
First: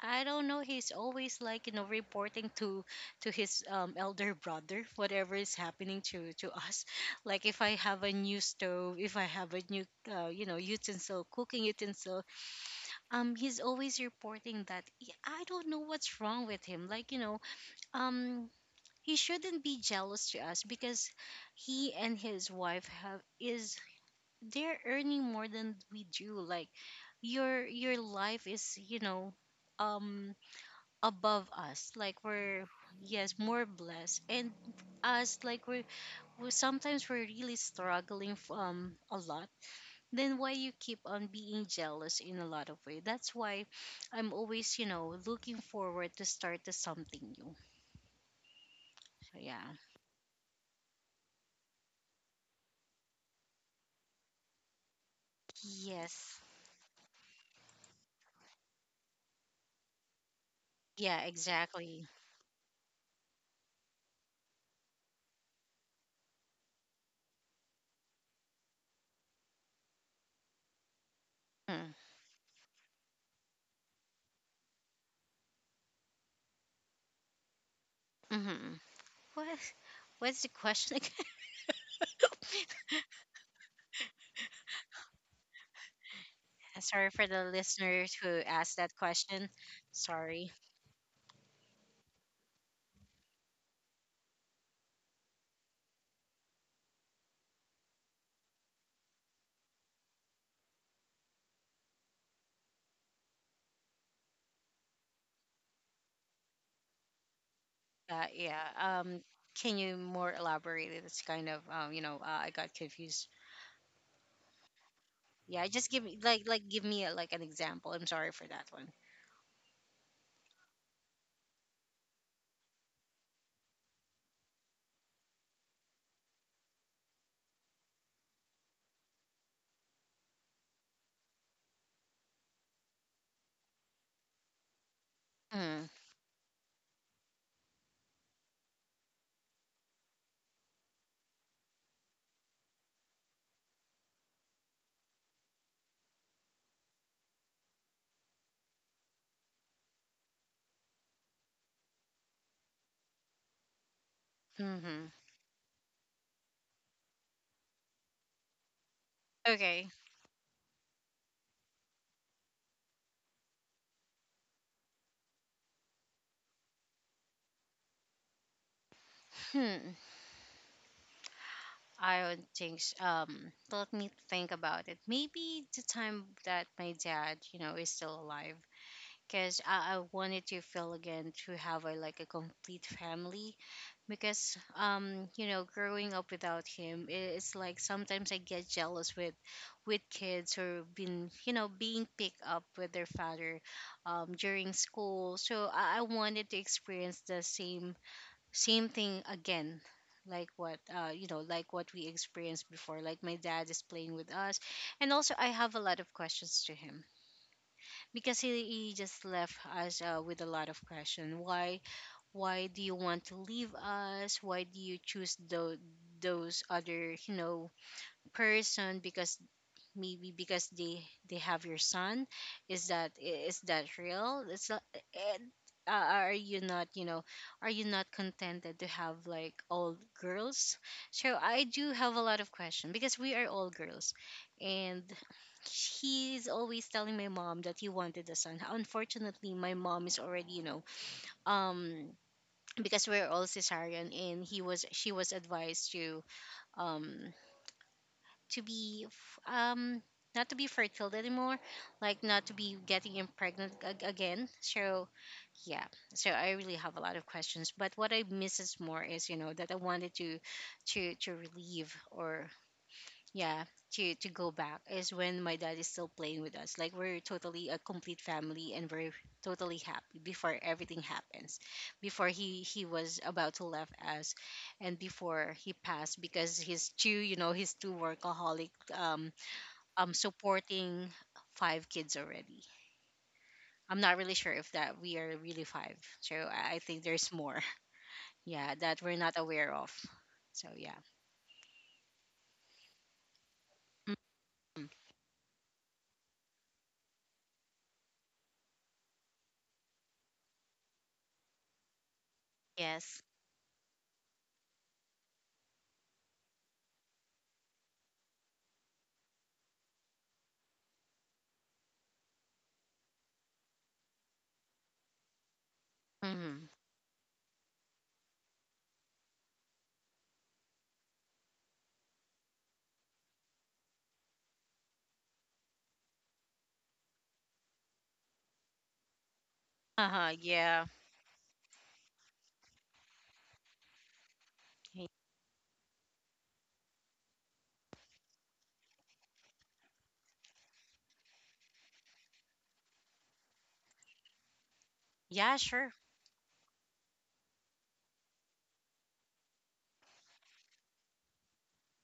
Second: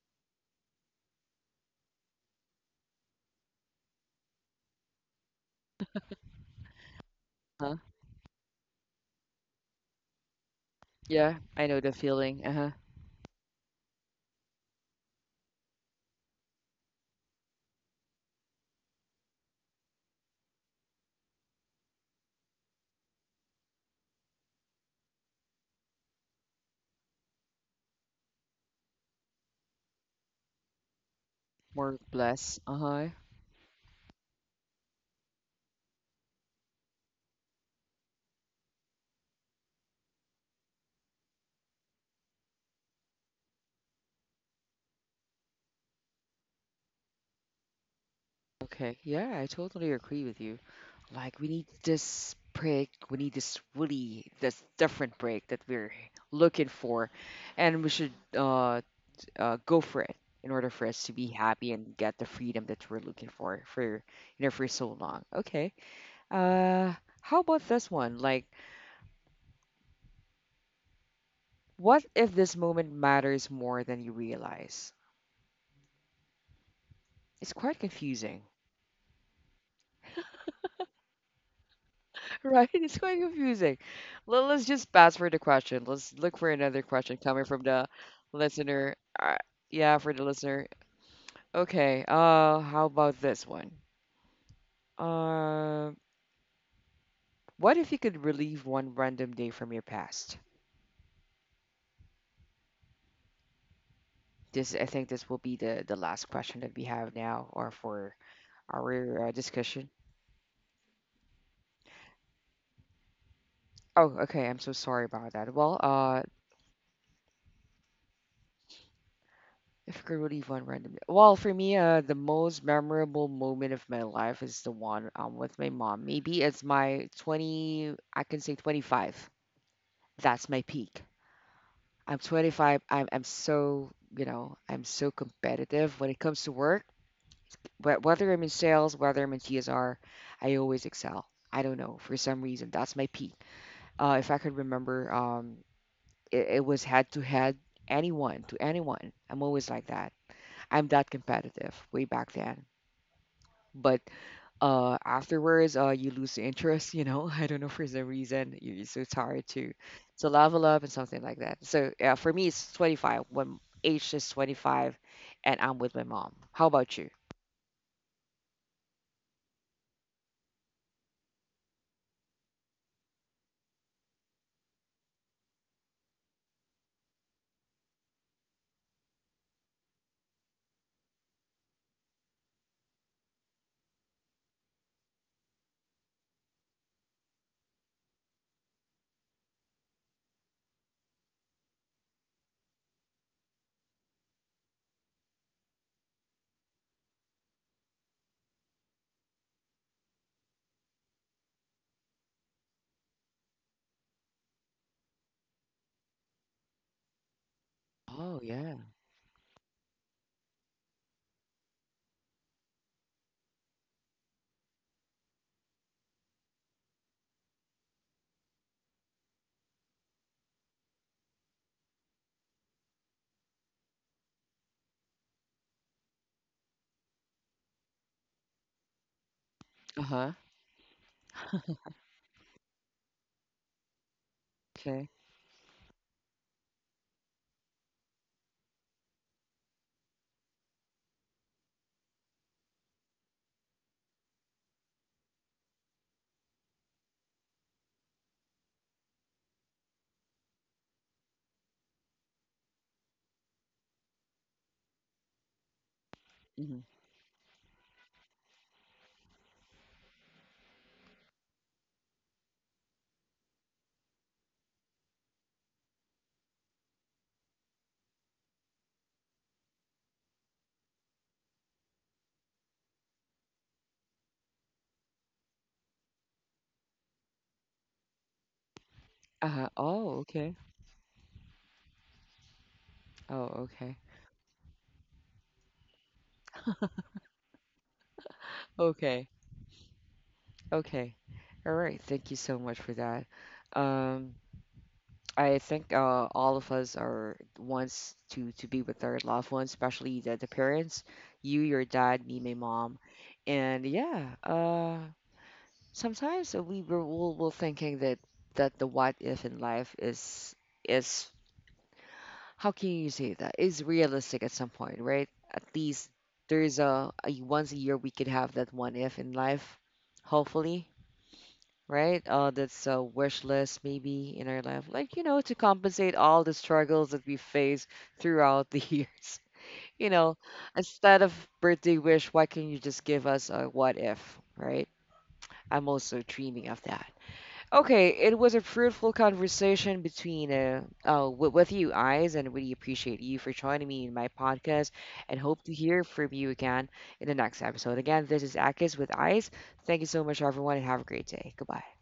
S2: I don't know. He's always, like, reporting to his elder brother whatever is happening to us. Like if I
S1: Uh-huh.
S2: have a new stove, if I have a new utensil,
S1: Yeah,
S2: cooking
S1: I know the
S2: utensil,
S1: feeling. Uh-huh.
S2: he's always reporting that. Yeah, I don't know what's wrong with him. Like, um he shouldn't be jealous to us, because he and his wife have is they're earning more than we do. Like, your life is, um above us.
S1: More
S2: Like
S1: blessed.
S2: we're...
S1: Uh-huh.
S2: Yes, more blessed, and us, like, we're, we sometimes we're really struggling a lot. Then why you keep on being jealous in a lot of way? That's why I'm always, looking forward to start to something new.
S1: Okay.
S2: So
S1: Yeah, I
S2: yeah.
S1: totally agree with you. Like, we need this break. We need this really, this different break that we're
S2: Yes.
S1: looking for. And we should uh, go for it in order for us to
S2: Yeah,
S1: be happy and
S2: exactly.
S1: get the freedom that we're looking for, you know, for so long. Okay. Uh, how about this one? Like,
S2: Hmm.
S1: what if this moment matters more than you realize? It's quite confusing.
S2: Mm-hmm. What? What's the question again?
S1: Right? It's quite confusing. Let's just pass for the question. Let's look for another
S2: Sorry
S1: question
S2: for the
S1: coming from the
S2: listeners who asked that
S1: listener.
S2: question.
S1: Yeah, for the
S2: Sorry.
S1: listener. Okay, how about this one? Uh, what if you could relieve one random day from your past? This, I think this will be the last question that we have now, or for
S2: Yeah.
S1: our
S2: Can you
S1: discussion.
S2: more elaborate? It's kind of I got confused.
S1: Oh, okay. I'm so sorry about
S2: Yeah,
S1: that.
S2: just
S1: Well,
S2: give me like give me a, like, an example. I'm sorry for that one.
S1: if I could relive one random. Well, for me, the most memorable moment of my life is the one with my mom. Maybe it's my 20, I can say 25. That's my peak. I'm 25. I'm so, you know, I'm so
S2: Mm,
S1: competitive when it comes to work. But whether I'm in sales, whether I'm in TSR, I always excel. I don't know, for some reason, that's my peak. If I could remember, it, it was head to head, anyone to anyone. I'm always like that. I'm that competitive way back then, but
S2: mm-hmm.
S1: afterwards, you lose the interest, you know. I don't know, for some reason, you're so tired
S2: Okay.
S1: to level up and something like that. So yeah, for me it's 25, when age is 25 and I'm with my mom. How about you?
S2: Hmm. I don't think s let me think about it. Maybe the time that my dad, is still alive. Because I wanted to feel again, to have a complete family, because growing up without him, it's like sometimes I get jealous with kids or been you know being picked up with their father during school. So I wanted to experience the same thing again, like what we experienced before, like my dad is playing with us. And also, I have a lot of questions to him,
S1: Oh
S2: because he,
S1: yeah.
S2: he just left us with a lot of question. Why? Why do you want to leave us? Why do you choose those other, person? Because maybe because they have your son. Is that real? It's not. And, are you not, contented to have like all
S1: Uh-huh.
S2: girls? So I do have a lot of questions, because we are all girls. And
S1: Okay.
S2: he's always telling my mom that he wanted a son. Unfortunately, my mom is already, um because we're all cesarean, and he was she was advised to um to be not to be fertile anymore, like not to be getting impregnant again. So yeah, so I really
S1: Hmm.
S2: have a lot of questions. But what I miss is more is, that I wanted to relieve, or yeah, to go back, is when my dad is still playing with us, like we're totally a complete family and we're totally happy before everything happens, before he was about to left us, and before he passed, because he's too workaholic, um
S1: Uh-huh. Oh okay.
S2: supporting five kids already.
S1: Oh okay.
S2: I'm not really sure if that we are really five, so I think there's more. Yeah, that we're
S1: Okay.
S2: not aware of. So yeah.
S1: Okay. All right, thank you so much for that. um
S2: Mhm.
S1: I think all of us are wants to be with our loved ones, especially the parents, you, your dad, me, my mom,
S2: Yes.
S1: and yeah. Sometimes we were will thinking that, that the what if in life is, how can you say that is realistic at some point, right? At least there
S2: Hmm.
S1: is a once a year we could have that one if in life, hopefully, right? That's a wish list maybe in our life, like you know, to compensate all the struggles that we face throughout the years. You
S2: Uh-huh.
S1: know,
S2: Yeah.
S1: instead of birthday wish, why can't you just give us a what if, right? I'm also dreaming of that. Okay, it was a fruitful conversation between with you eyes, and really appreciate you for joining me in my podcast, and
S2: Yeah,
S1: hope to
S2: sure.
S1: hear from you again in the next episode. Again, this is Akis with Eyes. Thank you so much, everyone, and have a great day. Goodbye.